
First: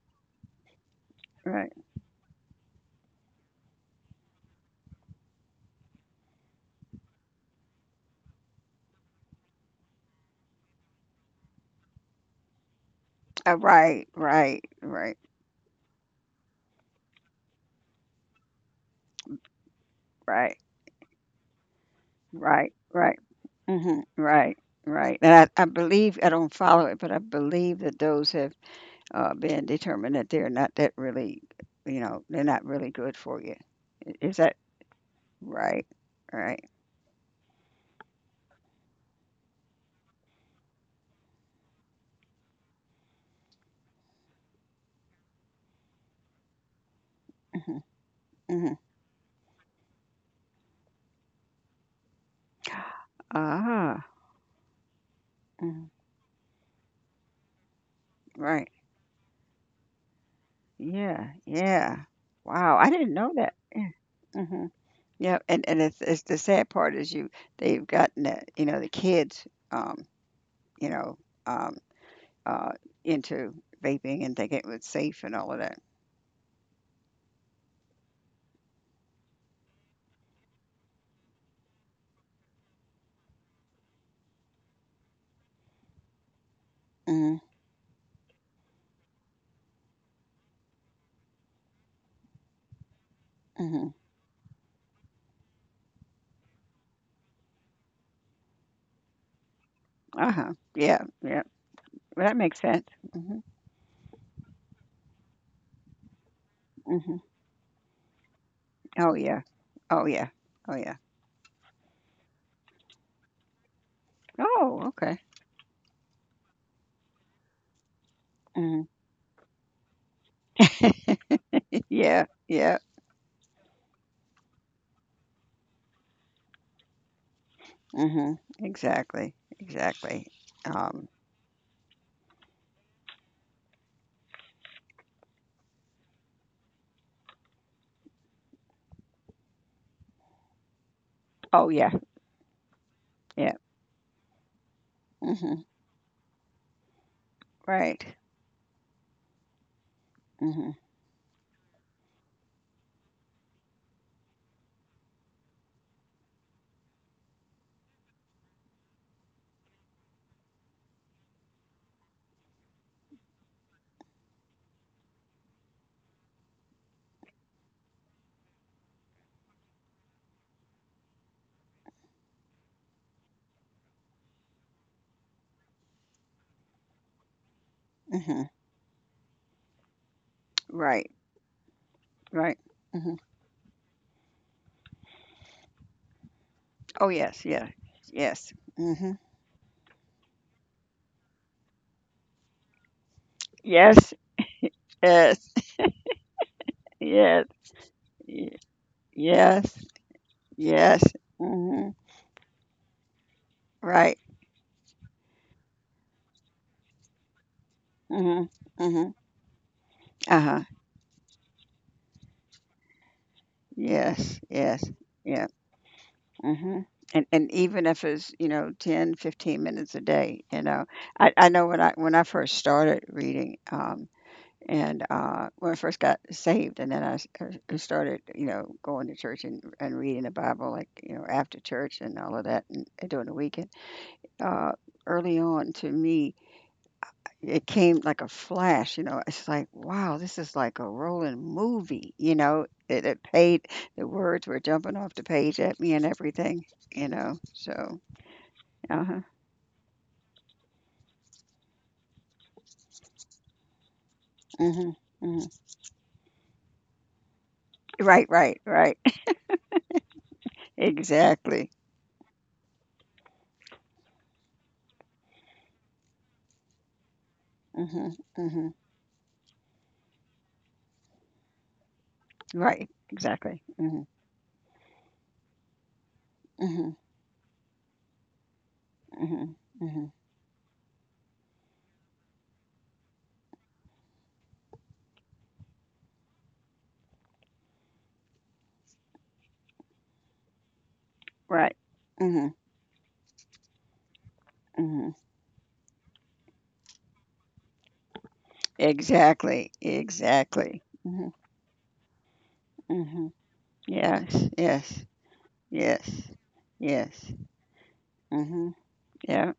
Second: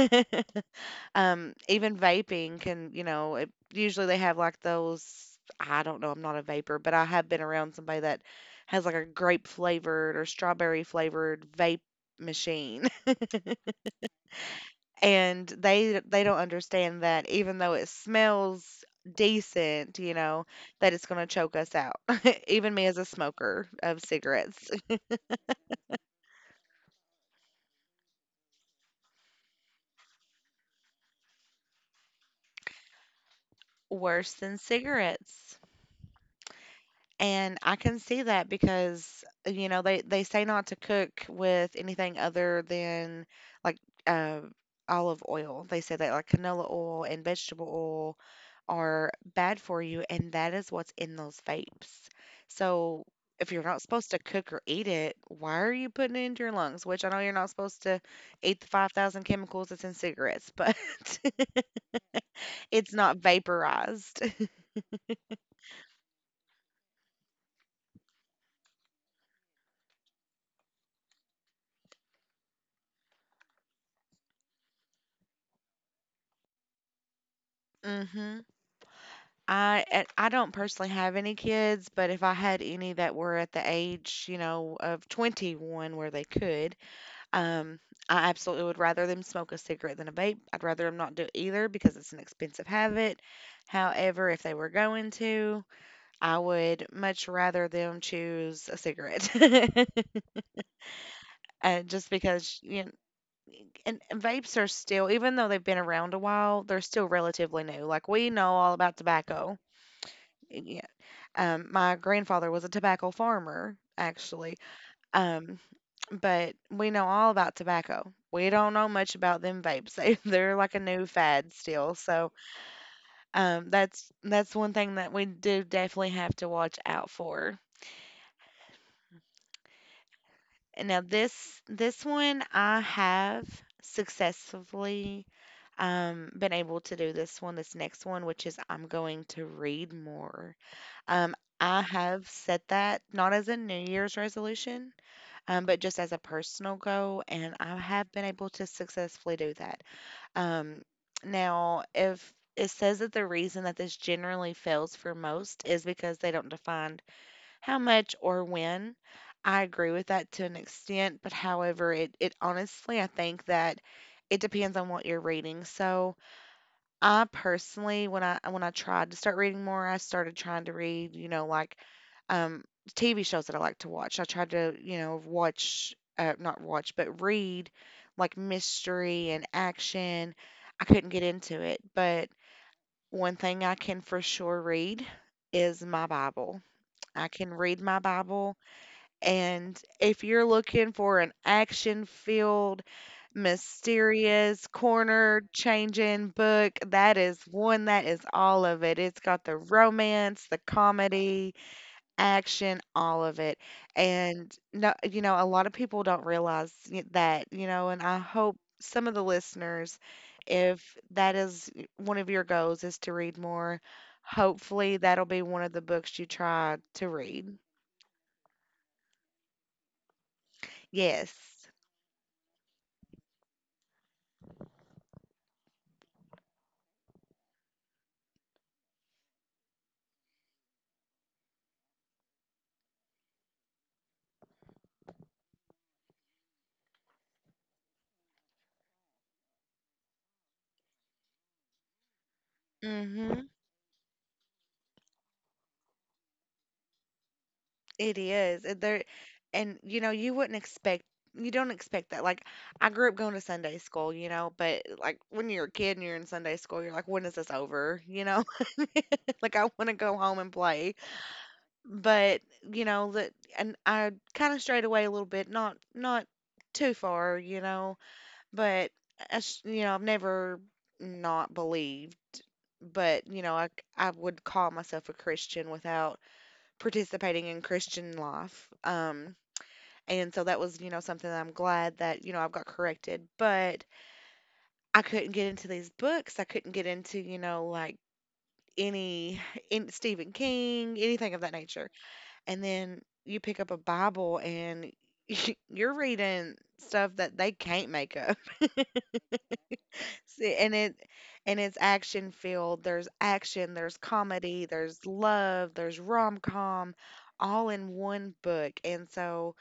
Right.
Even vaping can, you know, it, usually they have like those. I don't know, I'm not a vapor, but I have been around somebody that has like a grape flavored or strawberry flavored vape machine.
Right. Right. Right.
And they don't understand that even though it smells decent, you know,
Right.
that it's going to choke us out.
Right.
Even me as a
Right.
smoker of
Mhm. Right.
cigarettes.
Right. And I believe I don't follow it, but I believe that those have been determined that they're not that really, you know, they're not really good for you. I-
Worse
Is that
than cigarettes.
right? Right.
And I can see that because, you know, they say not to cook with anything other than like uh, olive oil. They say that like canola oil and vegetable
Mhm.
oil
Mhm.
are bad for you, and that is what's in those vapes. So if you're not
Ah.
supposed to cook or eat it, why are
Mhm.
you putting it into your lungs? Which I know you're not supposed to eat the
Right.
5,000 chemicals that's in cigarettes, but
Yeah. Yeah. Wow. I
it's
didn't
not
know that.
vaporized.
Mm-hmm. Yeah, and it's the sad part is you they've gotten the you know, the kids, you know, um, uh, into vaping and thinking it was safe and all of that.
hmm I and I don't personally have any kids, but if I had any that were at the age, you know, of 21 where they could,
Mhm,
um, I absolutely would rather them smoke a cigarette than a vape. I'd rather them not do either because it's an expensive habit.
mhm.
However, if they were going to, I would much rather them choose a cigarette.
Uh-huh. Yeah, yeah.
Just
Well, that
because,
makes
you
sense.
know,
Mhm,
and vapes are still, even though they've been around a while, they're still
mhm.
relatively new. Like we know all about
Oh, yeah.
tobacco.
Oh, yeah. Oh, yeah.
My grandfather was a tobacco farmer, actually,
Oh, okay.
um, but we know all about tobacco. We don't
Mhm.
know much about them vapes. They, they're like a new fad still.
Yeah,
So
yeah.
that's one thing that we do definitely have to watch out for.
Mhm. Exactly. Exactly.
And now
Um,
this one I have successfully been able to do this one, this next one, which is I'm going to read more. Um,
oh,
I
yeah.
have set that not as a
Yeah.
New Year's resolution,
Mhm.
but just as a personal goal, and I have
Right.
been able to successfully do that.
Mhm,
Um, now, if it says that the reason that this generally fails for most is because they don't define how much or when. I agree with that to an extent, but however, it honestly, I think that it depends on what you're reading. So, I personally, when I tried to start reading more, I started trying to read, you know, like um, TV shows that I like to watch. I tried to, you know, watch, not watch, but read like
mhm.
mystery and action. I couldn't
Right.
get into it, but
Right. Mhm.
one thing I can for sure read is my Bible.
Oh,
I
yes.
can
Yeah.
read my
Yes.
Bible
Hmm.
and if you're looking for an action filled,
Yes,
mysterious, corner
yes,
changing book, that is
yes,
one that is
y-
all of it. It's got the
yes,
romance, the
yes.
comedy,
Hmm.
action, all of it.
Right.
And no, you know, a lot of people don't realize that, you know, and I
Hmm.
hope some
Hmm.
of the listeners,
Uh-huh.
if that is one of your goals, is to read more,
Yes. Yes.
hopefully that'll be
Yeah.
one of the books you try
Hmm.
to read.
And even if it's, you know, 10 to 15 minutes a day, you know.
Yes.
I know when I first started reading, and when I first got saved, and then started, you know, going to church and reading the Bible, like, you know, after church and all of that, and doing the weekend. uh, Early on to me, it came like a flash, you know. It's like, wow, this is like a rolling movie, you know.
Hmm.
The words were jumping off the page at me and everything, you know. So,
It is. And there
uh huh.
and you know, you wouldn't expect you don't expect that. Like I grew up going to Sunday school, you know,
Hmm.
but like
Hmm.
when you're a kid and you're in Sunday school, you're like, when is this over? You
Right,
know?
right, right.
Like I want to go home and play.
Exactly.
But, you know, that, and I kind of strayed away a little bit, not too far, you know,
Hmm. Hmm.
but I, you know, I've never not believed,
Right,
but you know,
exactly.
I
Hmm.
I would call myself a Christian without
Hmm.
participating in Christian life. Um,
Hmm. Hmm.
and so that was, you know, something that I'm glad that, you know, I've got corrected. But I couldn't get into these books. I couldn't get into, you know, like any in Stephen King, anything of that
Right.
nature.
Hmm.
And then you pick up a Bible and
Hmm.
you're reading stuff that they can't make up.
Exactly,
See, and
exactly.
it
Hmm.
and it's action filled. There's
Hmm.
action, there's
Yes,
comedy, there's
yes.
love, there's
Yes.
rom-com
Yes.
all in one
Mhm.
book. And so
Yeah.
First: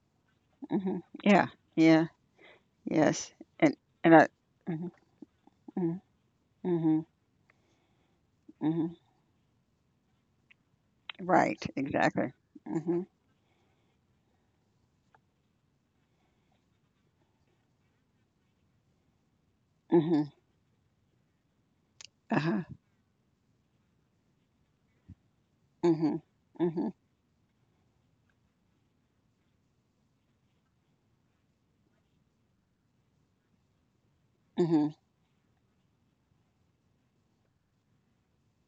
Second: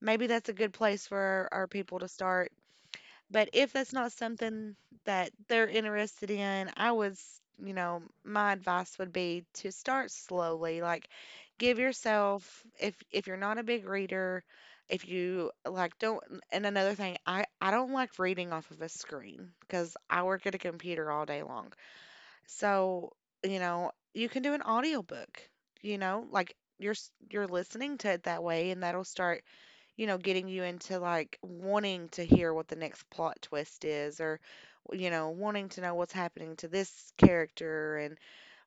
maybe that's a good
Mhm.
place
Yeah.
for our people
Yeah.
to start.
Yes.
But if
And
that's not
and I.
something
Mhm.
that they're
Mhm.
interested in, I
Mhm.
was, you know, my
Mhm.
advice would be to start slowly. Like,
Right.
give
Exactly.
yourself if
Mhm.
you're not a big reader, if you like don't. And another thing, I don't like reading off of a screen because I
Mhm.
work at a computer all day long.
Uh huh.
So you know, you can do an audiobook. You
Mhm.
know, like you're
Mhm.
you're listening to it that way, and that'll start you know, getting you into like wanting to hear what the next plot twist is or
Mhm.
you know, wanting to know what's happening to this character and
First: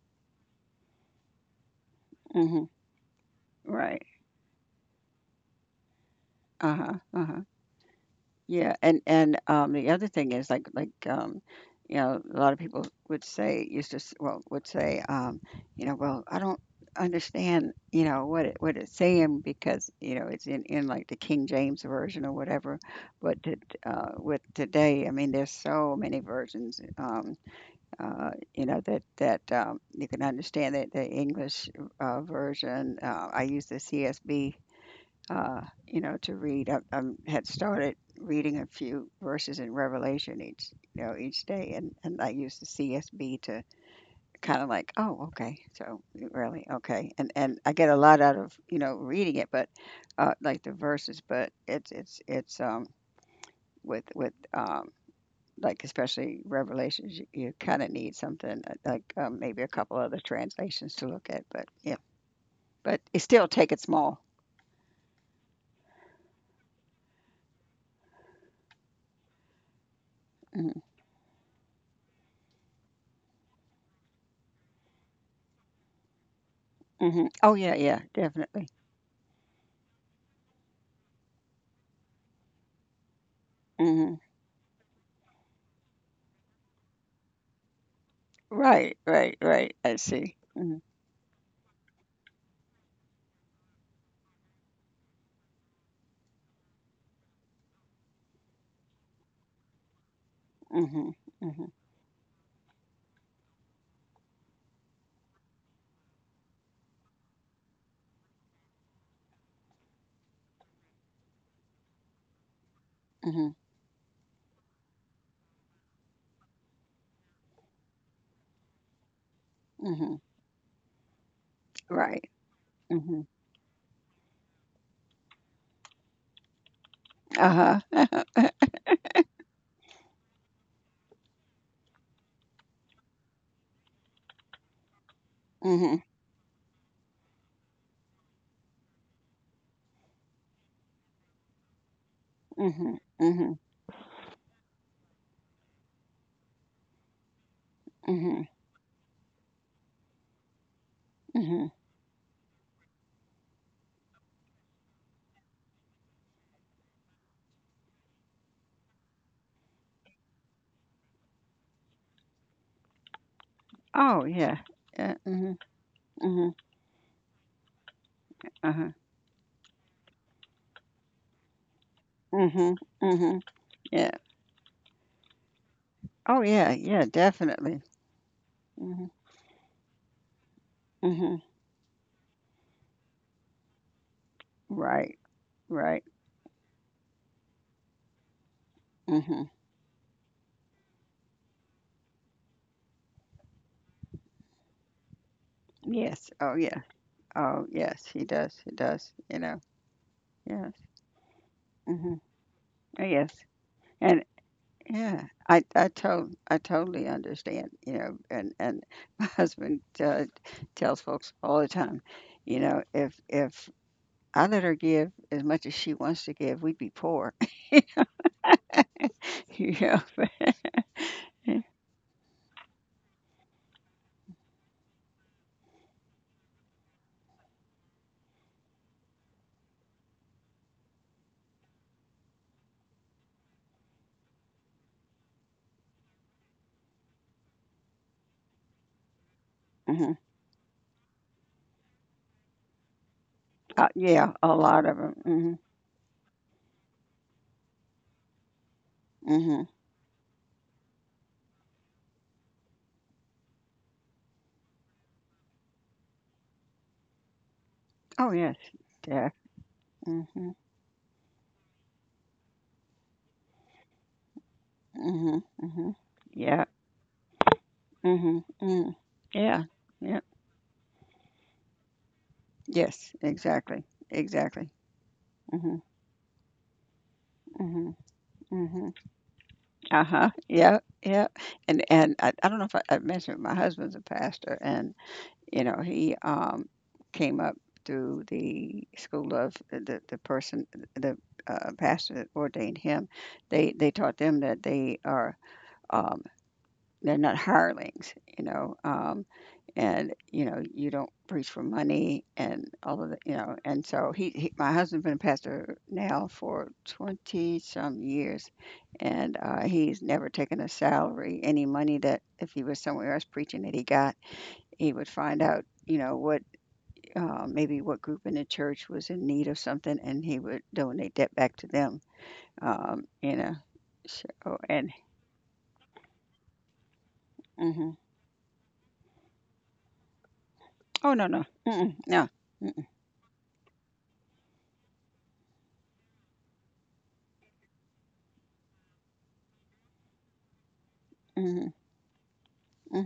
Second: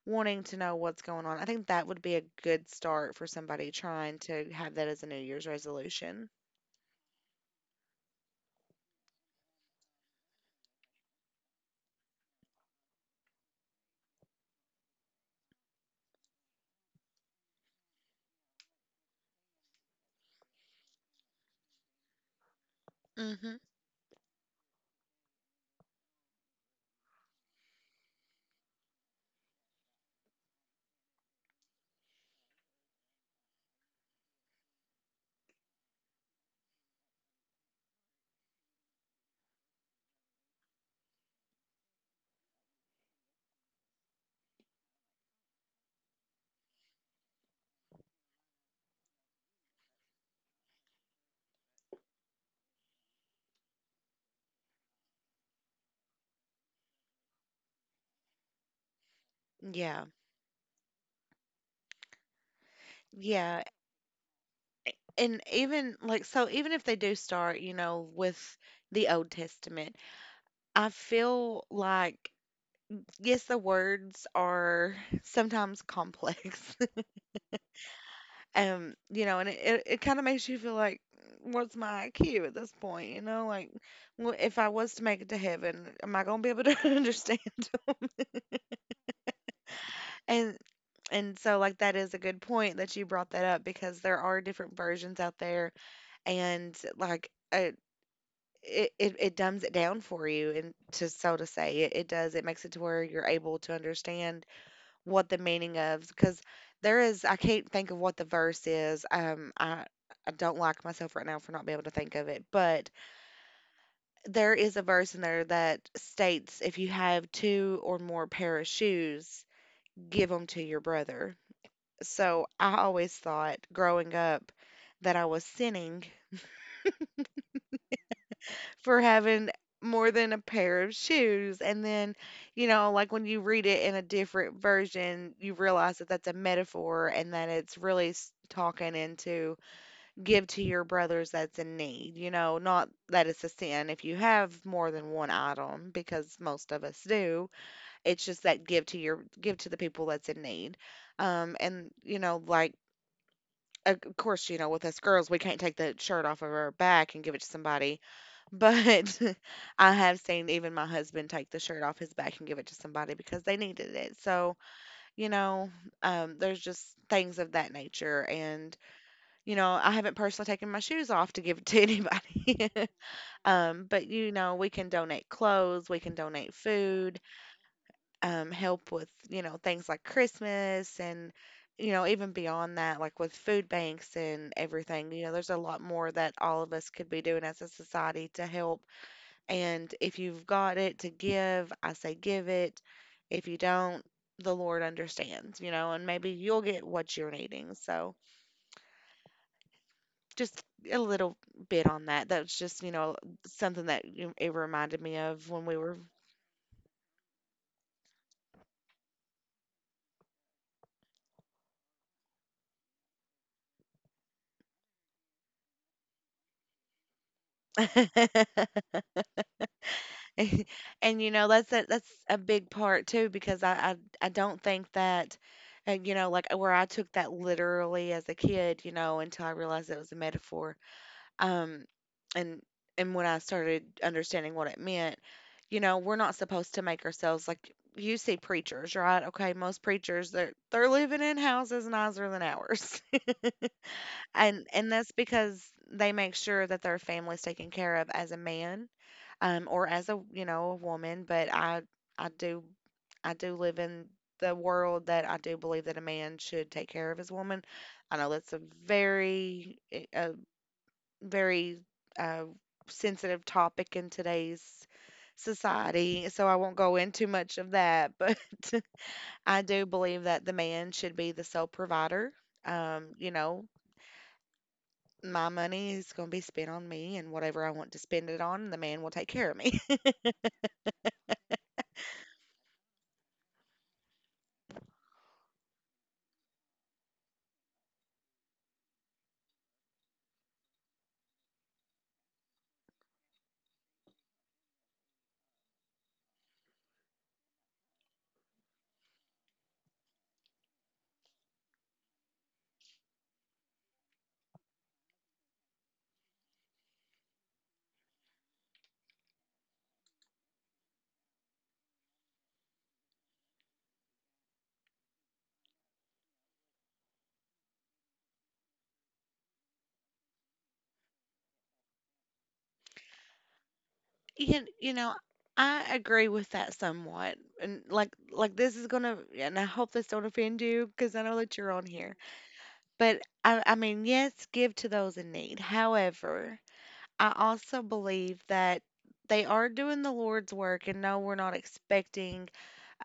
wanting to know what's going on. I think that would be a
Mhm.
good start for somebody
Right.
trying to have that as a New Year's resolution.
Uh huh. Uh huh. Yeah, and the other thing is you know, a lot of people would say used to s- well would say you know, well, I don't understand you know what it's saying because you know it's in like the King James version or whatever. But to,
Hmm.
with today, I mean, there's so many versions. You know that you can understand that the English version. I use the CSB you know, to read. I had started reading a few verses in Revelation each, you know, each day, and I use the CSB to kind of like, oh, okay, so really, okay, and I get a lot out of you know reading it, but like the verses, but it's with like especially revelations you kind of need something maybe a couple
Yeah.
other translations to look at but yeah but it still
Yeah.
take it small.
And even like so even if they do start, you know, with the Old Testament,
Hmm.
I feel like yes, the words are sometimes complex.
Hmm. Oh yeah, yeah definitely.
You know, and it kind of makes you feel like, what's my IQ at this point? You know, like,
Hmm.
well, if I was to make it to heaven, am I going to be able to understand them?
Right, right, right. I see.
And
Mhm,
and so like that is a good point that you brought that up because there are different versions out there and like it dumbs it down for you and to
mhm,
so to
mhm,
say it, it does it makes it to where you're able to understand what the meaning of because there is I can't think of what the verse is. I don't like myself right now for not being able to think of it, but
mhm,
there is a verse in there that states if you have two or more pair of shoes,
mhm.
give them to your brother.
Right.
So I always
Mhm.
thought growing up that I was sinning
Uh-huh.
for having more than a pair of shoes. And then, you know, like when you read it in a different version, you
Mhm,
realize that that's a metaphor and that it's really talking into give to your brothers that's in need, you know, not
mhm,
that it's a
mhm,
sin if you have more than one item, because most of us do. It's
mhm,
just that give to your give to the people that's in need.
mhm.
And you know, like of course, you know, with us girls, we can't take the shirt off of our back and give it to somebody but I have seen even my husband take the shirt off his back and give it to somebody because they needed it.
Oh, yeah. Yeah.
You
Mhm,
know,
mhm.
there's just things of that nature.
Uh-huh.
I haven't personally taken my shoes off to give it to anybody.
Mhm, mhm.
But,
Yeah.
you know, we can donate clothes, we can
Oh,
donate
yeah. Yeah,
food,
definitely.
help with,
Mhm,
you know, things like Christmas and,
mhm.
you know, even beyond that, like with food banks and everything,
Right,
you know, there's a lot
right.
more that all of us could be doing as a society to help
Mhm.
and if you've got it to give, I say give it. If you don't, the Lord understands, you know, and maybe
Yes. Oh,
you'll
yeah.
get what you're
Oh,
needing.
yes.
So
He does. He does.
just
Yes.
a little bit on
Mhm.
that. That's just, you
Oh,
know,
yes.
something that
And
it reminded me
yeah,
of
I
when we
I
were
to I totally understand, and my husband tells folks all the time, you know, if I let her give as much as she wants to give, we'd be poor, you know.
and you know that's that's a big part too because I don't think that you know like where I took that literally as a kid you know until I realized it was a metaphor. Um, and and when I started understanding what it meant, you know, we're not supposed to make ourselves like you see preachers, right? Okay, most
Hmm.
preachers they're living in houses nicer than ours.
Yeah, a
and
lot
and
of
that's
them.
because they make sure that their family's taken care of as a man,
Hmm, hmm.
or as a you know, a woman. But I do I do live in the world that I do believe that a man should take care of his woman. I know
Oh
that's
yes,
a
yeah.
very a
Mm-hmm.
very uh, sensitive topic in today's
Hmm, hmm.
society, so I
Yeah.
won't go into much of that. But
Hmm, hmm.
I
Yeah.
do
Yeah.
believe that the man should be the sole provider.
Yes.
You know,
Exactly. Exactly.
my
Hmm,
money is going to be spent on me, and whatever I want
hmm,
to spend it on, the
hmm.
man will take care of me.
Uh-huh. Yeah, yeah. And I don't know if I mentioned my husband's a pastor and you know, he came up through the school of the person the pastor that ordained him. They taught them that they are um they're not hirelings, you know, and, you know, you don't preach for money and all of the you know, and so he my husband's been a pastor now for 20 some years, and, he's never taken a salary. Any money that if he was somewhere else preaching that he got, he would find out, you know, what, maybe what group in the church was in need of something, and he would donate that back to them, you know, so and
You know, I agree with that somewhat, and
mhm.
like this is gonna, and I hope this don't offend you
Oh,
because I
no,
know
no.
that you're on
Mm-mm,
here.
no. Mm-mm,
But I mean, yes, give to those in need. However, I also believe that they are doing the Lord's work, and no, we're not
mhm.
expecting,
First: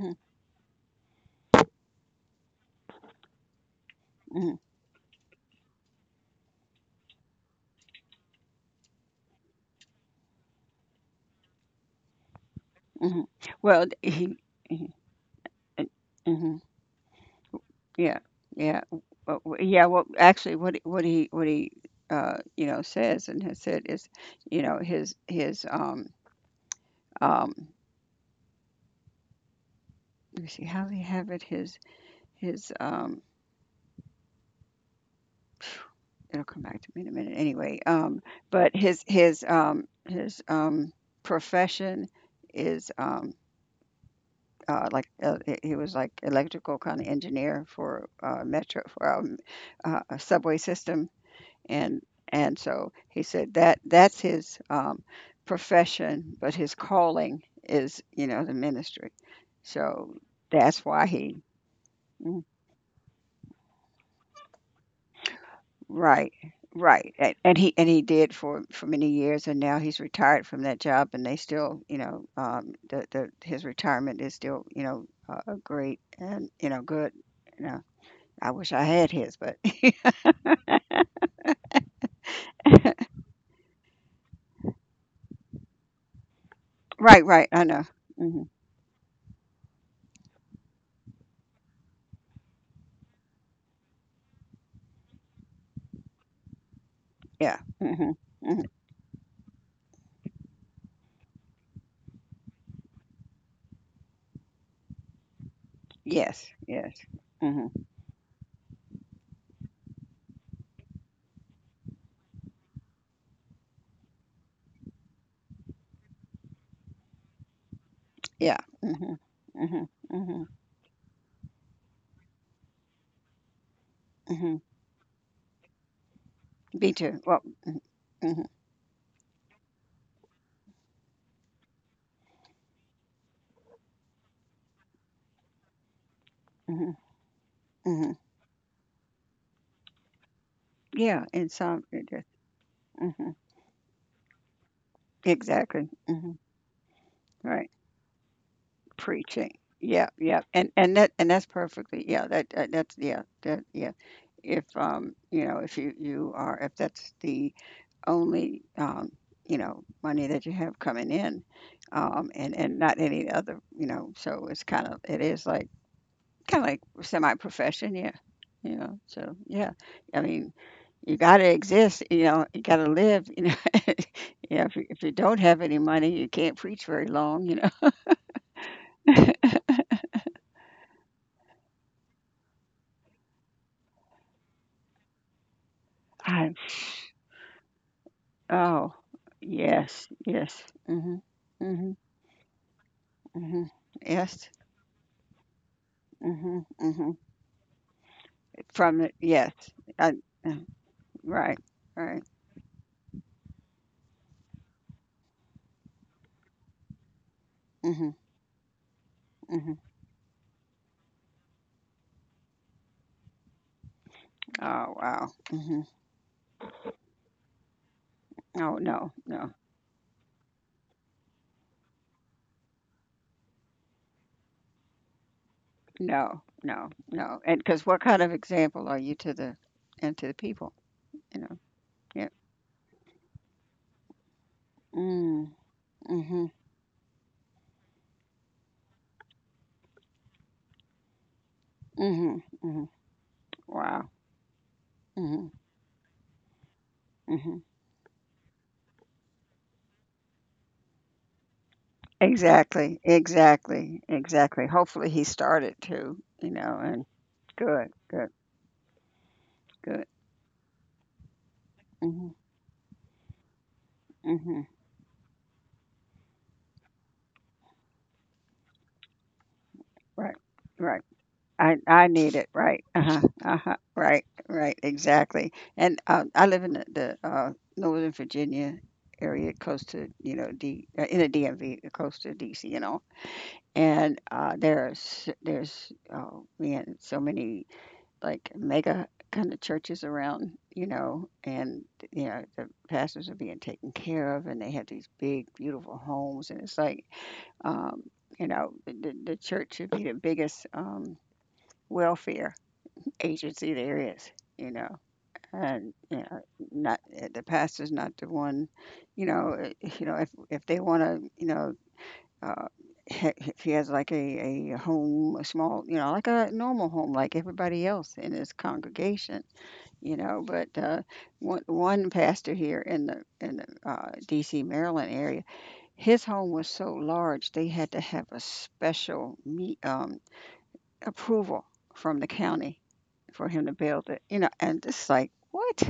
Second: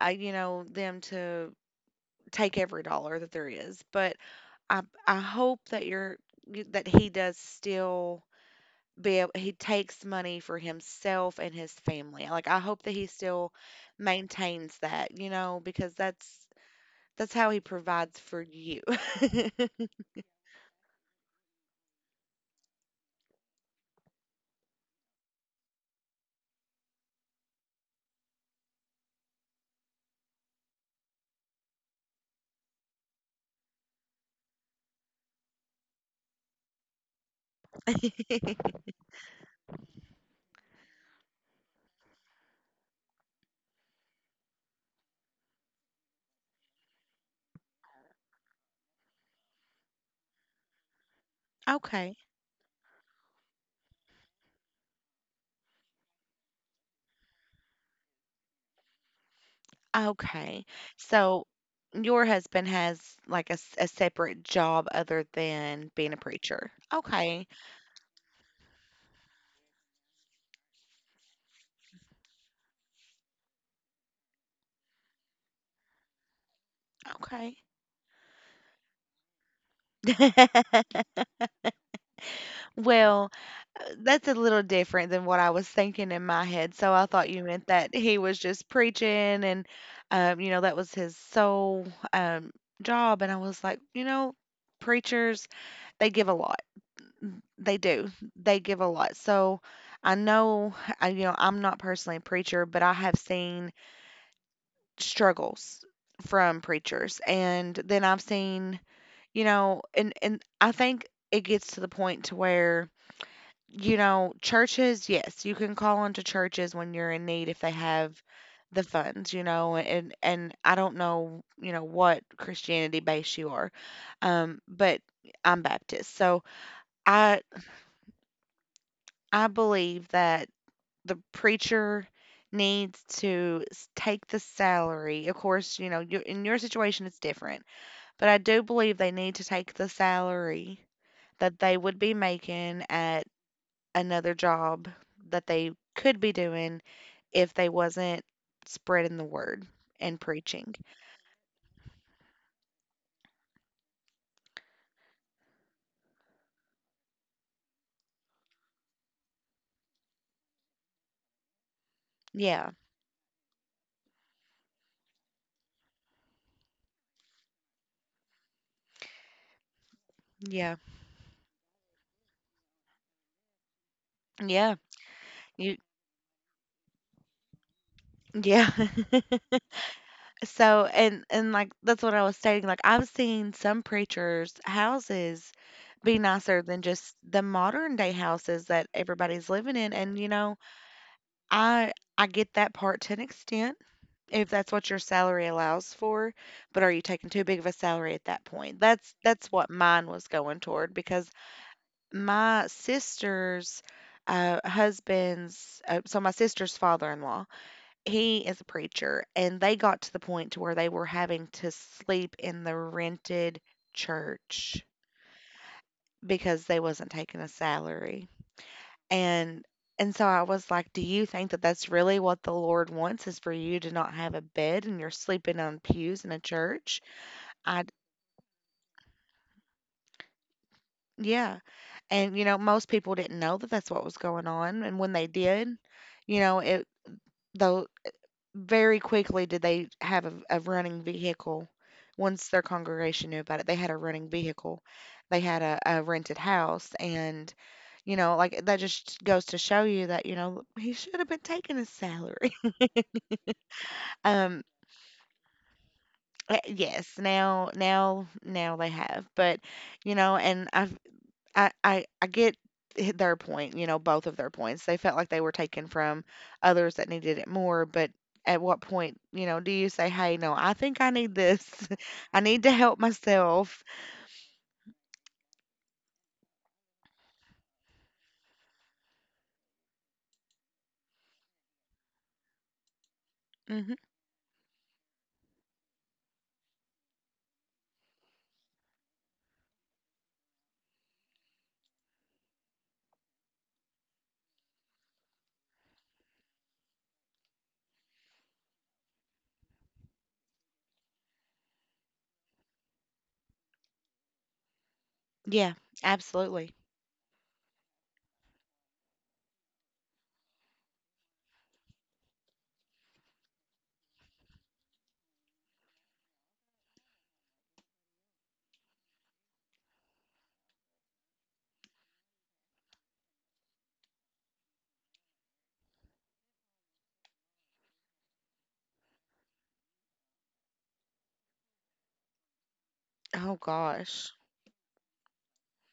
you know, them to take every dollar that there is. But
mhm,
I, I hope that that he does still be able, he takes money for himself and his family. Like I hope that he
mhm.
still
Well,
maintains
he
that, you know, because
hmm,
that's how he
yeah,
provides for
yeah,
you.
well, yeah. Well, actually, what he you know says and has said is, you know, his um. Let me see how does he have it. His his. It'll come back to me in a minute. Anyway, But his profession is like he was like electrical kind of engineer for metro for a subway system and
Okay.
and so he said that that's his profession, but his calling is you know the ministry. So
Okay.
that's why he
So your
mm,
husband has like a separate job other than being a
right
preacher.
right and,
Okay.
and he did for many years and now he's retired from that job and they still you know the, his retirement is still you know great and you know good
Okay.
you know I wish I had his but
Well, that's a little different than what I was thinking in my head. So I
right
thought you
right I
meant
know
that he was
hmm
just preaching and, you know, that was his sole um, job. And I was like, you know, preachers, they give a lot. Mm,
yeah
they do.
hmm
They
hmm
give a lot. So I know, you know, I'm not personally a preacher, but I have seen struggles
yes
from
yes
preachers
hmm.
and then I've seen, you know, and I think it gets to the point to where you know, churches, yes, you can call into churches when you're in need if they have
Yeah.
the
Mhm.
funds, you know,
Mhm. Mhm.
and I don't know, you know, what Christianity base you are.
Mhm.
But I'm Baptist. So
Me too.
I
Well. Mhm. Mhm.
I believe that the preacher needs to take the salary. Of course, you know, you in your
Mm.
situation it's different.
Mhm.
But I do believe they need to take the salary
Yeah. And
that they
some.
would
It
be
just,
making at
mhm.
another job that they
Exactly.
could
Mm.
be
Mhm.
doing if they
Right.
wasn't spreading the
Preaching.
word
Yeah.
and
Yeah. And
preaching.
and that and that's perfectly. Yeah. That's yeah. That yeah. If you know if you you are if that's the only you know money that you have coming in
Yeah.
and not any other you know so it's kind of it is like kinda like semi-profession, yeah. You know, so, yeah. I mean,
Yeah.
you gotta exist, you know, you gotta live, you know. Yeah,
Yeah.
if you don't have
You
any money, you can't preach very long, you know.
yeah. So and like that's what I was stating. Like I've seen some preachers' houses be
I
nicer than just the modern day houses that
oh,
everybody's living in.
yes,
And you know,
yes. Mhm.
I
Mhm,
I get that part to an
mhm.
extent.
Yes.
If that's what your salary allows for,
Mhm,
but are you
mhm.
taking too big of a salary at that point?
From it
That's
yes.
what mine
I
was
uh,
going toward because
right, right.
my sister's husband's so my sister's father-in-law,
Mhm,
he is a preacher, and they
mhm.
got to the point to where they were having to sleep in the rented church
Oh, wow. Mhm.
because they wasn't taking a salary.
Oh, no, no,
And and so I was like, "Do you think that that's really what the Lord wants is for you to not have a bed and you're sleeping on pews in a
no, no,
church?"
no. And
I
because what kind of example are you to the and to the people? You
yeah.
know, yep.
And you know, most people didn't know that that's what was going on, and when they
Mm,
did, you
mhm,
know, it though very quickly did they have a running vehicle.
mhm,
Once their
mhm.
congregation knew about it, they had a
Wow.
running vehicle. They
Mhm,
had a rented house and
mhm.
you know, like that just goes to show you that, you know, he should have been taking his salary.
Exactly, exactly,
Um,
exactly. Hopefully he started to, you know,
Yes,
and good, good,
now they have, but
good.
you know, and I've, I
Mhm,
get their point. You know, both of their
mhm.
points. They felt like they were taken from others that needed it more, but at what point, you know, do you say, "Hey,
Right,
no, I think
right.
I need this.
I need
I
it.
need to
Right.
help
Uh-huh. Uh-huh.
myself."
Right, right. Exactly. And I live in the Northern Virginia area, close to you know D in the DMV, close to DC and all.
Hmm.
And there's oh man, so many like mega kind of churches around, you know, and you know the pastors are being taken care of, and they have these big, beautiful homes, and it's like, um, you know, the church should be the biggest welfare agency there is, you know,
Yeah,
and you know,
absolutely.
not eh, the pastor's not the one, you know, eh, you know if they want to, you know. Uh, if he has like a home, a small, you know, like a normal home, like everybody else in his congregation, you know, but one pastor here in the D.C. Maryland area, his home was so large they had to have a special me approval from the county for
Oh
him to build it,
gosh.
you know, and it's like what,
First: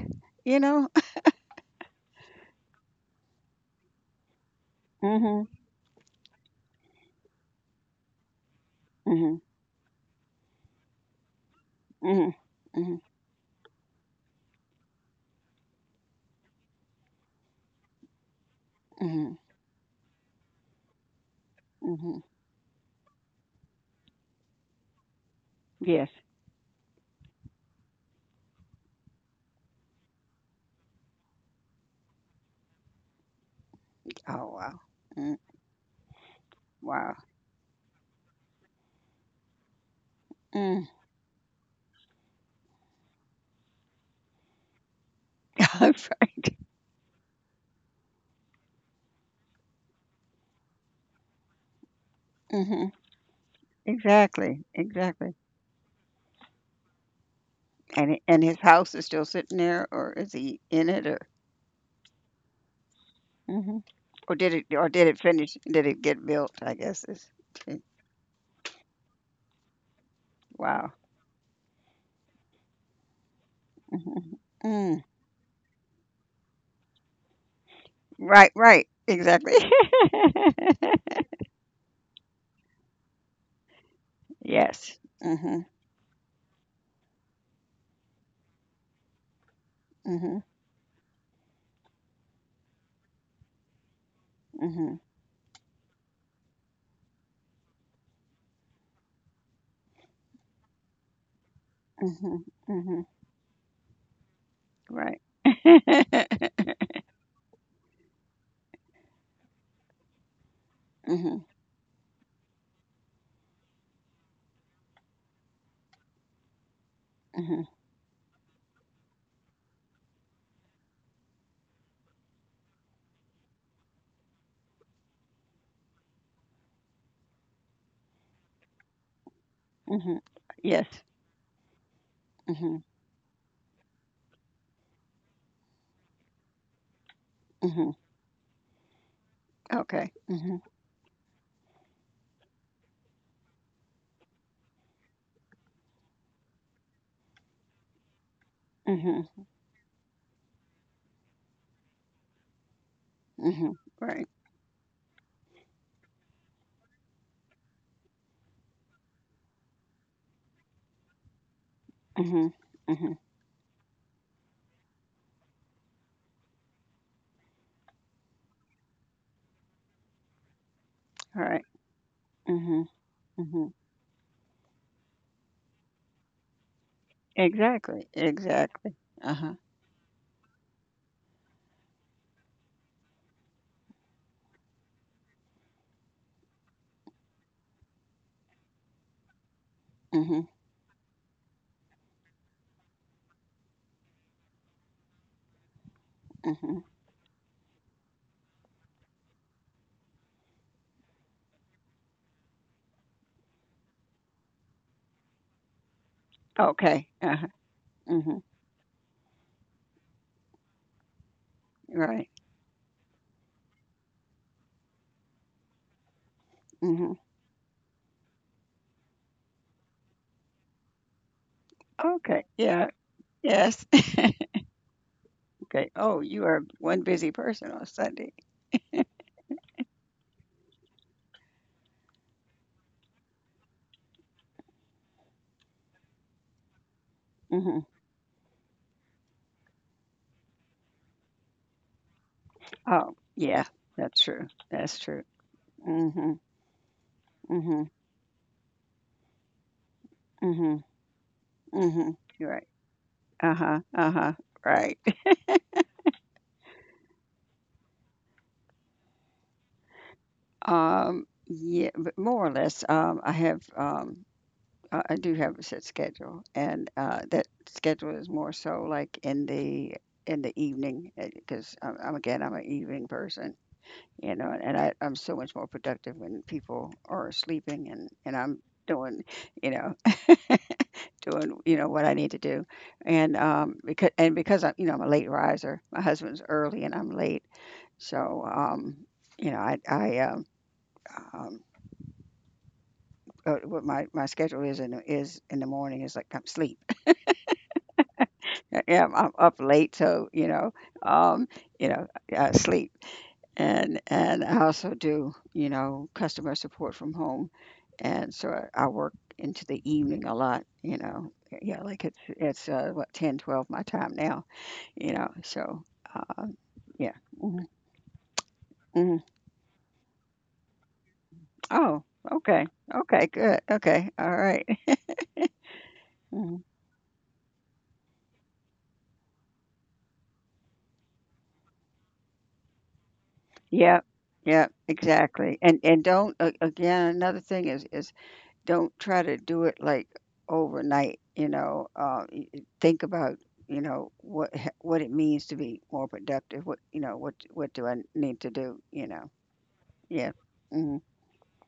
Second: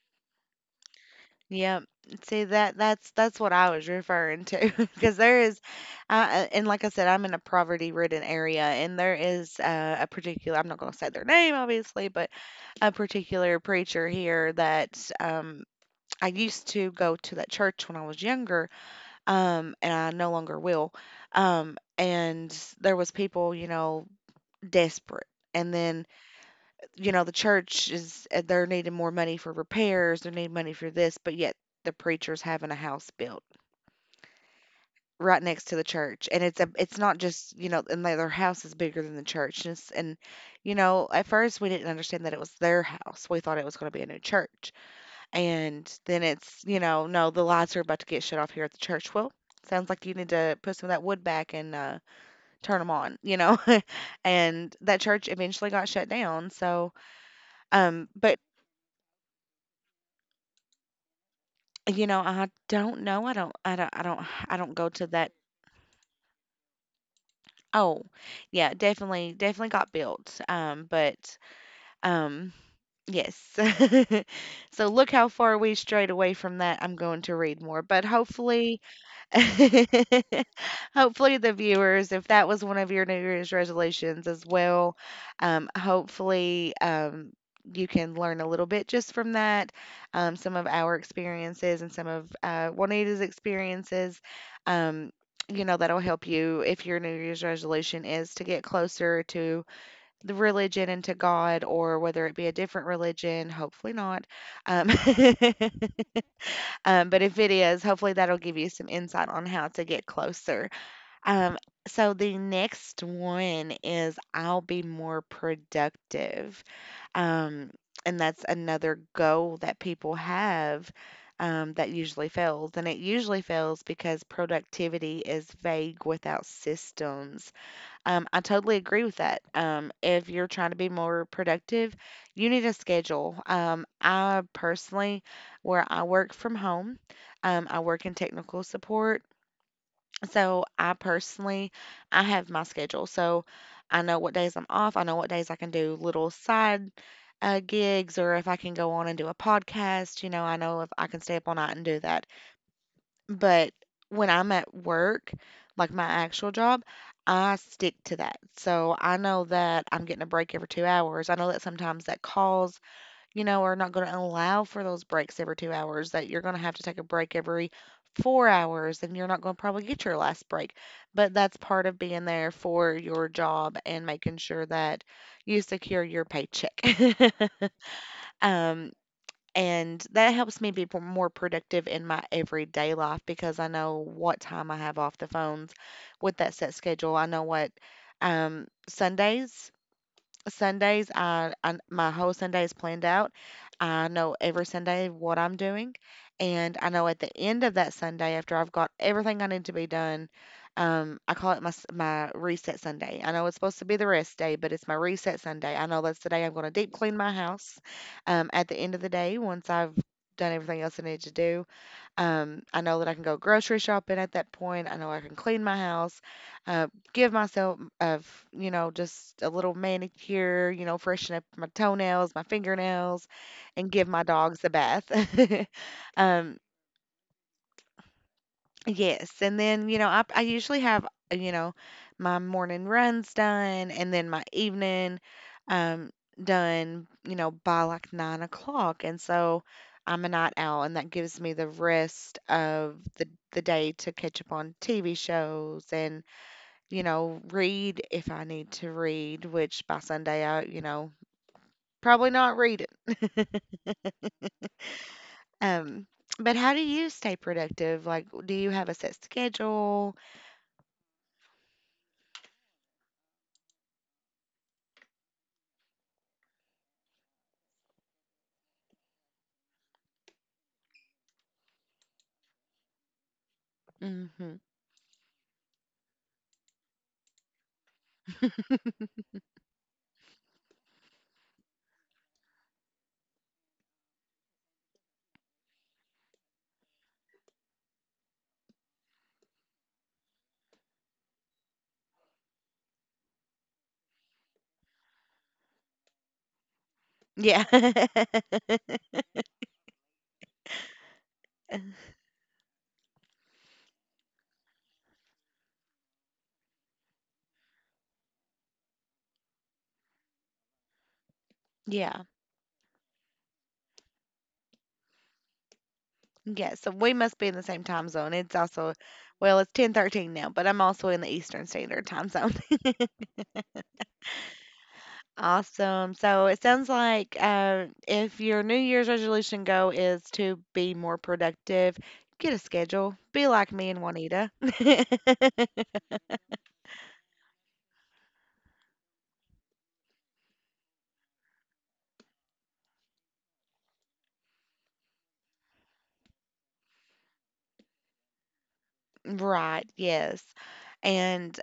you know?
Yep. See that that's what I was referring to because there
Mhm,
is, and like I said, I'm in a poverty-ridden area, and there
mhm,
is a particular. I'm not going to say their name, obviously, but
mhm,
a
mhm,
particular preacher here that I used to go to that church when I was younger,
mhm,
and I no longer will.
mhm.
And there was people, you know, desperate, and then
Yes.
you know, the church is they're needing more money for repairs, they need money for this, but yet the preacher's having a house built
Oh wow. Mm,
right next to the church, and it's a it's
wow.
not just you know, and their house is bigger than the church, and, and you
Mm.
know, at first we didn't understand that it was their house, we thought it was going to be a new church, and then
right.
it's you know, no, the lights are about to get shut off here at the church. Well. Sounds like you need to put some of that wood back and turn them
Mhm.
on, you know.
Exactly.
And that church
Exactly.
eventually got shut down. So,
And
but
and his house is still sitting there, or is he in it, or
you know, I don't know. I don't I
mhm.
don't I don't I don't
Or
go
did
to
it
that.
finish? Did it get built, I guess is
Oh, yeah, definitely got built.
wow.
But um yes.
Mhm.
So
Mm.
look how far we strayed away from that. I'm going to read more, but
Right,
hopefully
right. Exactly.
hopefully, the viewers, if that was one of your New Year's resolutions as
Yes.
well,
Mhm.
hopefully, you can learn a little bit just from that,
Mhm.
some of our experiences and some of Juanita's experiences.
Mhm.
Um, you know, that'll help you if your New Year's resolution is to get closer to the religion and to God, or whether it
Mhm.
be a different
Mhm.
religion, hopefully not. Um,
Right.
But if it is, hopefully that'll give you some insight on how to get closer.
Mhm.
Um, so the next one is I'll be more productive.
Mhm.
Um, and that's another goal that people have that usually fails. And it usually fails because productivity is vague without systems. I totally agree with that.
Mhm.
If you're trying to
Yes.
be more productive, you need a
Mhm.
schedule. I personally, where I work from home, I
Mhm.
work in technical support.
Okay. Mhm.
So I personally, I have my schedule. So I know what days I'm off. I know what days I can do little side gigs, or if I can go on and do a
Mhm.
podcast. You know, I know if I can stay up all night and do that.
Mhm.
But
Right.
when I'm at work, like my actual job, I stick to that. So I know that I'm getting a break every 2 hours. I know that sometimes that
Mhm.
calls,
Mhm.
you know, are not going to allow for those breaks every 2 hours, that you're going to have to take a break every 4 hours and you're not going to probably get your last break. But
All
that's
right.
part of being there
Mhm.
for your
Mhm.
job and making sure that you secure your paycheck.
Exactly. Exactly.
um,
Uh-huh.
and that helps me be p more productive in my everyday life because I know what time I have off the phones with that set schedule. I know what um, Sundays
Mhm.
Sundays, I my whole Sunday is planned out. I know every Sunday what I'm doing,
Mhm.
and I know at the end of that Sunday, after I've got everything I need to be done, I call it my reset Sunday. I know it's supposed to be the rest day, but it's my reset Sunday. I know that's the day I'm going to deep
Okay.
clean my
Uh-huh.
house. At the end of the day, once I've done everything else I need to do,
Right,
I know that I can go grocery shopping at that point. I know I can clean my house, uh,
mhm.
give myself of just a little manicure, freshen up my toenails,
Okay,
my
yeah,
fingernails,
yes.
and give my dogs a bath.
Okay, oh, you
um,
are one busy person on Sunday.
Yes, and then, I usually have, uh, you know, my morning runs done, and then my evening um done,
Mhm.
by like 9 o'clock. And so I'm a night owl, and that gives me the rest of
Oh,
the
yeah,
day to
that's
catch
true,
up on
that's
TV
true.
shows and,
Mhm, mhm,
read if I need to read, which by Sunday I,
mhm, mhm.
probably
You're
not
right.
read it.
Uh-huh, uh-huh, right.
Um, but how do you stay productive? Like, do you have a set schedule?
Yeah, but more or less, I have, I do have a set schedule, and, that schedule is more so like in the evening, because I'm again, I'm an evening person. You know,
Hmm.
and I'm so much more productive when people are sleeping and I'm doing, you know, doing, you know, what I need to do. And, because, and because I'm, you know, I'm a late riser, my husband's early and I'm late. So, you know, um, what my schedule is in, is in the morning is like I'm sleep.
Yeah.
Yeah, I'm up late. So, um,
Uh,
you know, sleep. And I also do, you know, customer support from home, and so I work into the evening a lot, you know. Yeah, like it's
Yeah.
it's uh, what 10:12 my time now, you know. So, uh,
Yeah. So
yeah.
we must be in
Hmm,
the same time zone. It's also,
hmm.
well, it's 10:13 now, but I'm also in the Eastern
Oh,
Standard Time Zone.
okay, okay, good, okay, all right.
Awesome. So
Mhm.
it sounds like if your New Year's resolution goal is to be more productive, get a schedule. Be like me
Yep,
and Juanita.
yep, exactly. And don't again. Another thing is don't try to do it, like, overnight, you know, y y think about, you know, what it means to be more productive, what you know, what do I need to do, you know?
Right.
Yeah.
Yes.
Mhm,
And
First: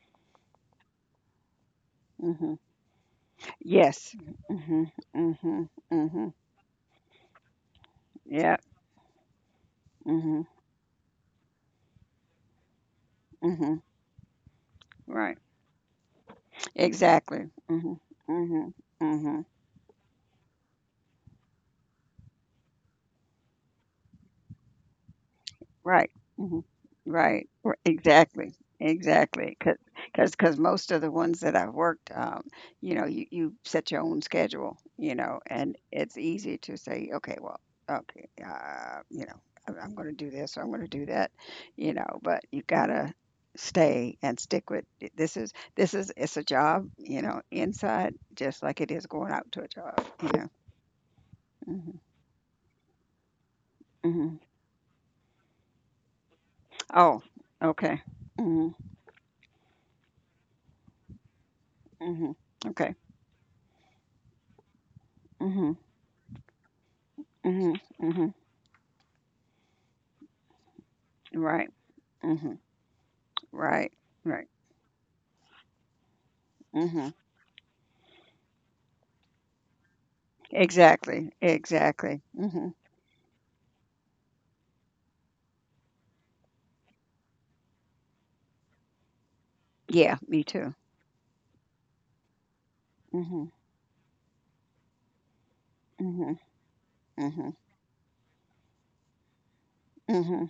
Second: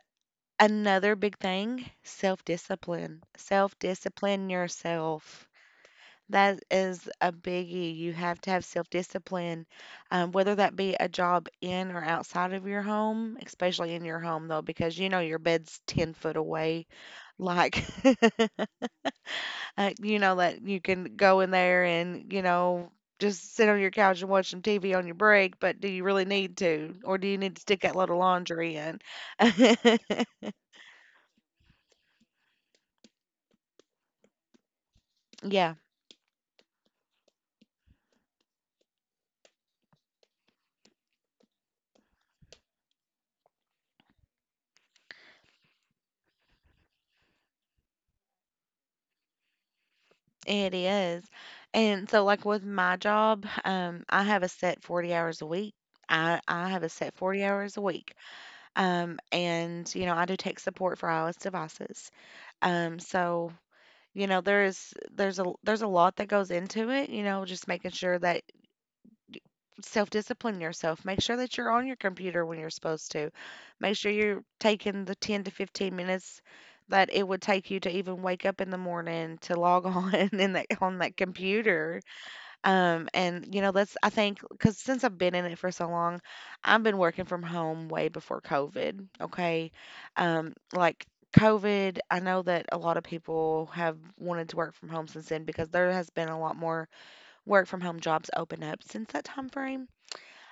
another big thing, self
mhm.
discipline. Self
Yes.
discipline
Mhm,
yourself.
mhm, mhm.
That is a biggie. You have to
Yep.
have self discipline,
Mhm,
whether that be a job in or outside of your home,
mhm.
especially in your home, though, because you know your
Right.
bed's 10 foot away.
Exactly.
Like,
Mhm, mhm, mhm.
that you can go in there and, just sit on your couch and watch some TV on your break, but do you
Right.
really need
Mhm.
to? Or do you
Right.
need to stick that load of
Exactly.
laundry in?
Exactly. Because most of the ones that I've worked, you know, you set your own schedule, you know,
Yeah.
and it's easy to say, okay, well, okay, you know, I'm going to do this or I'm going to do that, you know, but you gotta stay and stick with it. This is this is it's a job, you know, inside just like it is going out to a job, you know.
It is. And so, like, with my job,
Hmm,
I
hmm.
have a set 40 hours a week. I have a set
Oh,
40 hours a
okay.
week.
Hmm,
And I do tech support for iOS devices.
hmm. Okay.
So,
Mhm.
there's a lot that goes into it, just
Mhm,
making sure
mhm,
that self-discipline yourself. Make sure that
right.
you're on your computer when
Mhm,
you're supposed to.
right,
Make sure you're
right.
taking the 10 to 15 minutes that
Mhm.
it would take you to even wake up in the morning to log on in that on that
Exactly,
computer.
exactly. Mhm.
And that's, I think, because since I've been in it for so long, I've been working from home way before COVID. Okay.
Yeah, me too.
Like COVID, I know that a lot of
Mhm,
people have wanted to work from home since then because there has been a
mhm,
lot more
mhm,
work from home jobs open up since that time frame.
mhm.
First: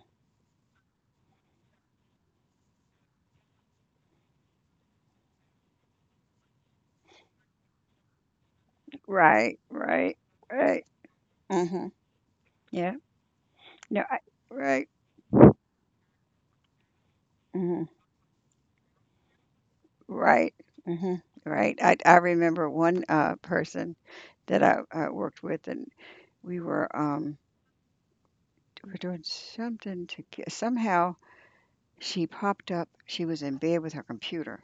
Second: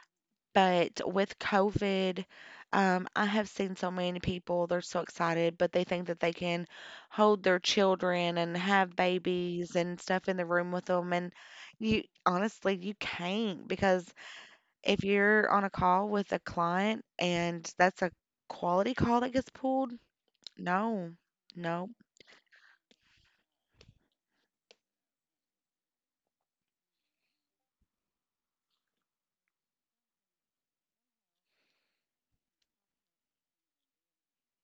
But with COVID, I have seen so many people, they're so excited, but they think that they can hold their children and have
Right,
babies and
right,
stuff in the room
right.
with them. And,
Mhm.
you honestly, you
Yeah.
can't,
No,
because
I, right.
if you're on a call with a client and
Mhm.
that's a quality call that gets pulled,
Right.
no,
Mhm. Right.
no.
I remember one person that I worked with, and we were um we were doing something to get, somehow she popped up. She was in bed with her computer,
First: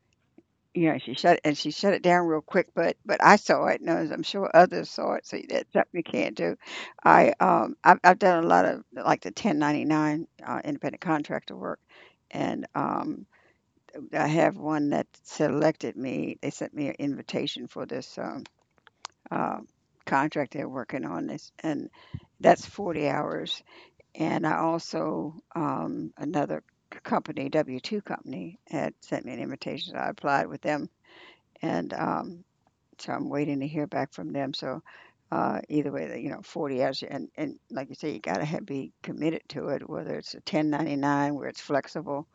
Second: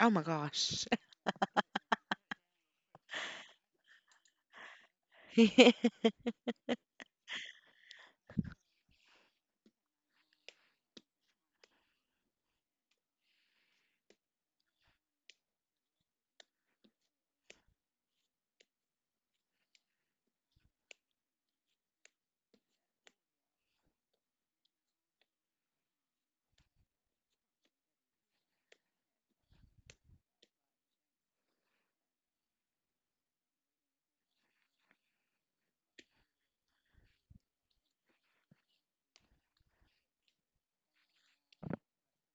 Oh my gosh.
yeah, she shut it down real quick, but I saw it, and I'm sure others saw it, so that's something you can't do. I've done a lot of like the 1099 independent contractor work, and I have one that selected me. They sent me an invitation for this uh, contract they're working on this, and that's 40 hours. And I also another company W2 company had sent me an invitation, so I applied with them and so I'm waiting to hear back from them. So either way, you know, 40 hours, and like you say, you gotta have, be committed to it, whether it's a 1099 where it's flexible,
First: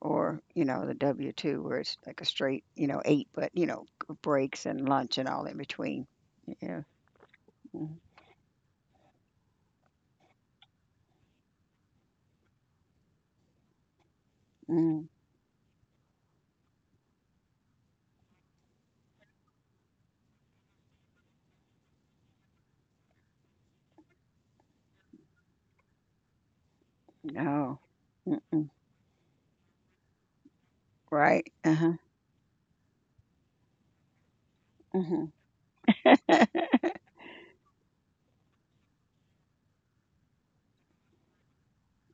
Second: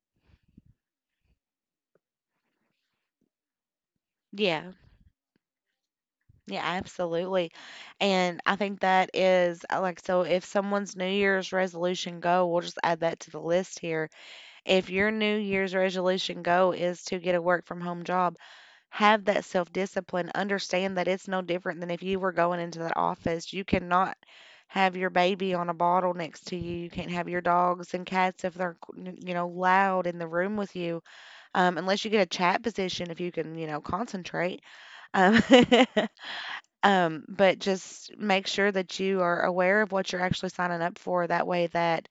or you know, the W-2 where it's like a straight, you know, eight, but you know, breaks
Yeah.
and lunch and all in between.
Yeah,
Yeah.
absolutely.
Mm,
And I think that is, like, so if someone's New Year's resolution goal, we'll just add that to the list here. If
mm,
your New Year's resolution goal is to get a work from home job, have that self discipline. Understand that it's no different than if you were going into that office. You cannot have your baby on a bottle next to you. You can't have your
no.
dogs and cats if
Mm-mm.
they're, loud in the room with you,
Right. Uh-huh.
unless you get a chat position if you can, concentrate.
Mm-hmm.
Um, But just make sure that you are aware of what you're actually signing up for. That way, that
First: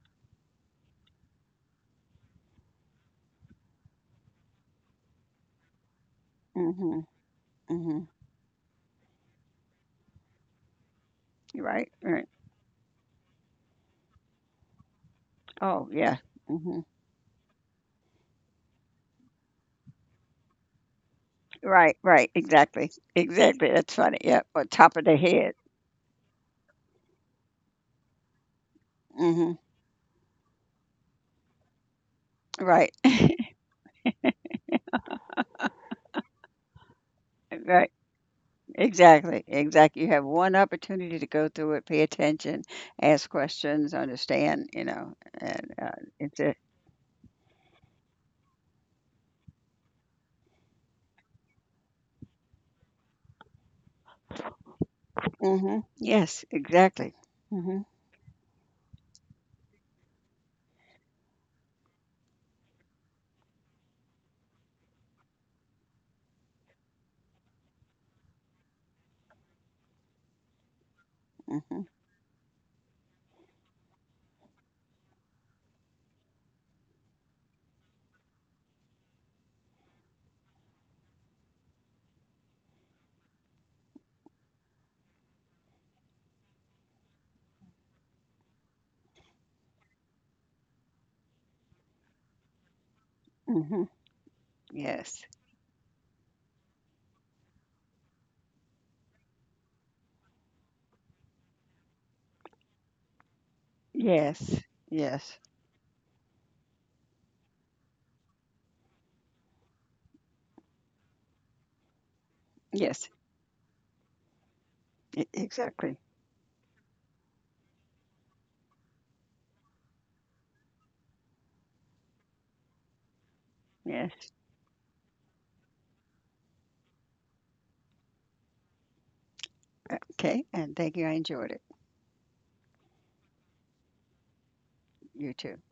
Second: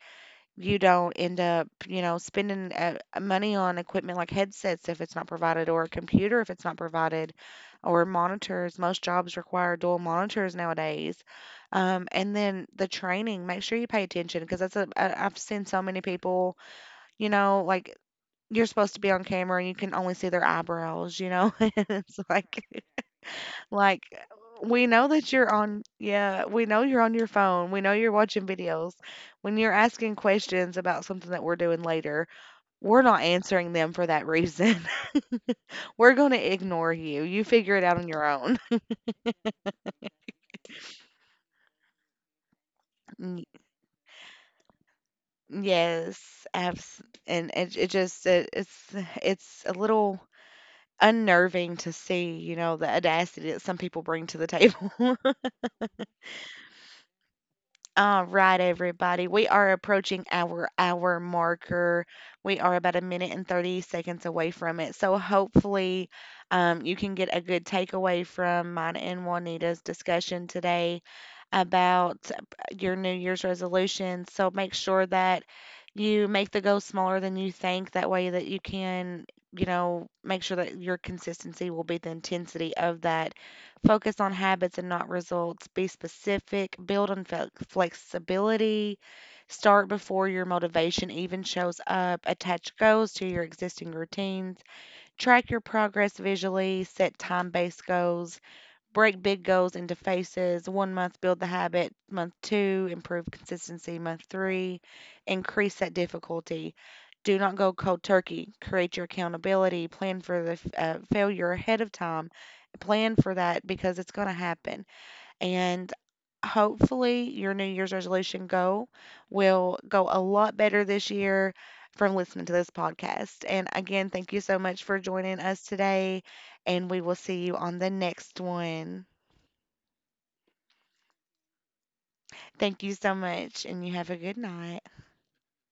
you don't end up, spending money on equipment like headsets if it's not provided, or a computer if it's not
Mm-hmm.
provided,
Mm-hmm.
or monitors. Most jobs require dual monitors nowadays.
Right.
Um,
Right.
and then the training, make sure you pay attention, because that's a, I've seen so
Oh,
many
yeah.
people,
Mm-hmm.
like, you're supposed to be on camera and you can only see their eyebrows, you know? And
Right.
it's
Right.
like,
Exactly. Exactly. That's
like,
funny. Yeah. Or
we
top of
know
the
that you're
head.
on, yeah, we know you're on your phone. We know you're watching videos.
Mm-hmm.
When you're asking questions about something that we're doing later,
Right,
we're not answering them for that reason. We're going to ignore you. You figure it
right.
out on your own.
Exactly, exactly. You have one opportunity to go through it, pay attention, ask
N-
questions, understand, you know, and it's
Yes,
a,
abs and it just it, it's a little unnerving to see, the audacity that some people bring to the table.
hmm yes, exactly. Hmm,
All right, everybody. We are approaching our hour marker. We are about a minute and 30 seconds away from it. So hopefully, you can get a good takeaway from mine and Juanita's discussion today
hmm,
about, your New Year's resolutions. So make sure that you make the goal smaller than you think. That way that you can, make sure that your consistency will be the intensity of that. Focus on habits and not results. Be specific. Build on flexibility. Start before your motivation even shows up. Attach goals to your
hmm.
existing routines.
Yes,
Track your progress visually. Set time based goals. Break big goals into phases. 1 month, build the habit. Month 2, improve consistency. Month
yes,
three,
yes,
increase that difficulty. Do not go cold turkey. Create your accountability. Plan for the failure ahead of time.
yes,
Plan for that because it's going to happen. And
exactly.
hopefully, your New Year's resolution goal will go a lot better this year from listening to this podcast. And again,
Yes.
thank you so much for joining us today. And we will see you on the next one.
Okay, and thank you. I enjoyed it.
Thank you so much, and you have a good night.
You too.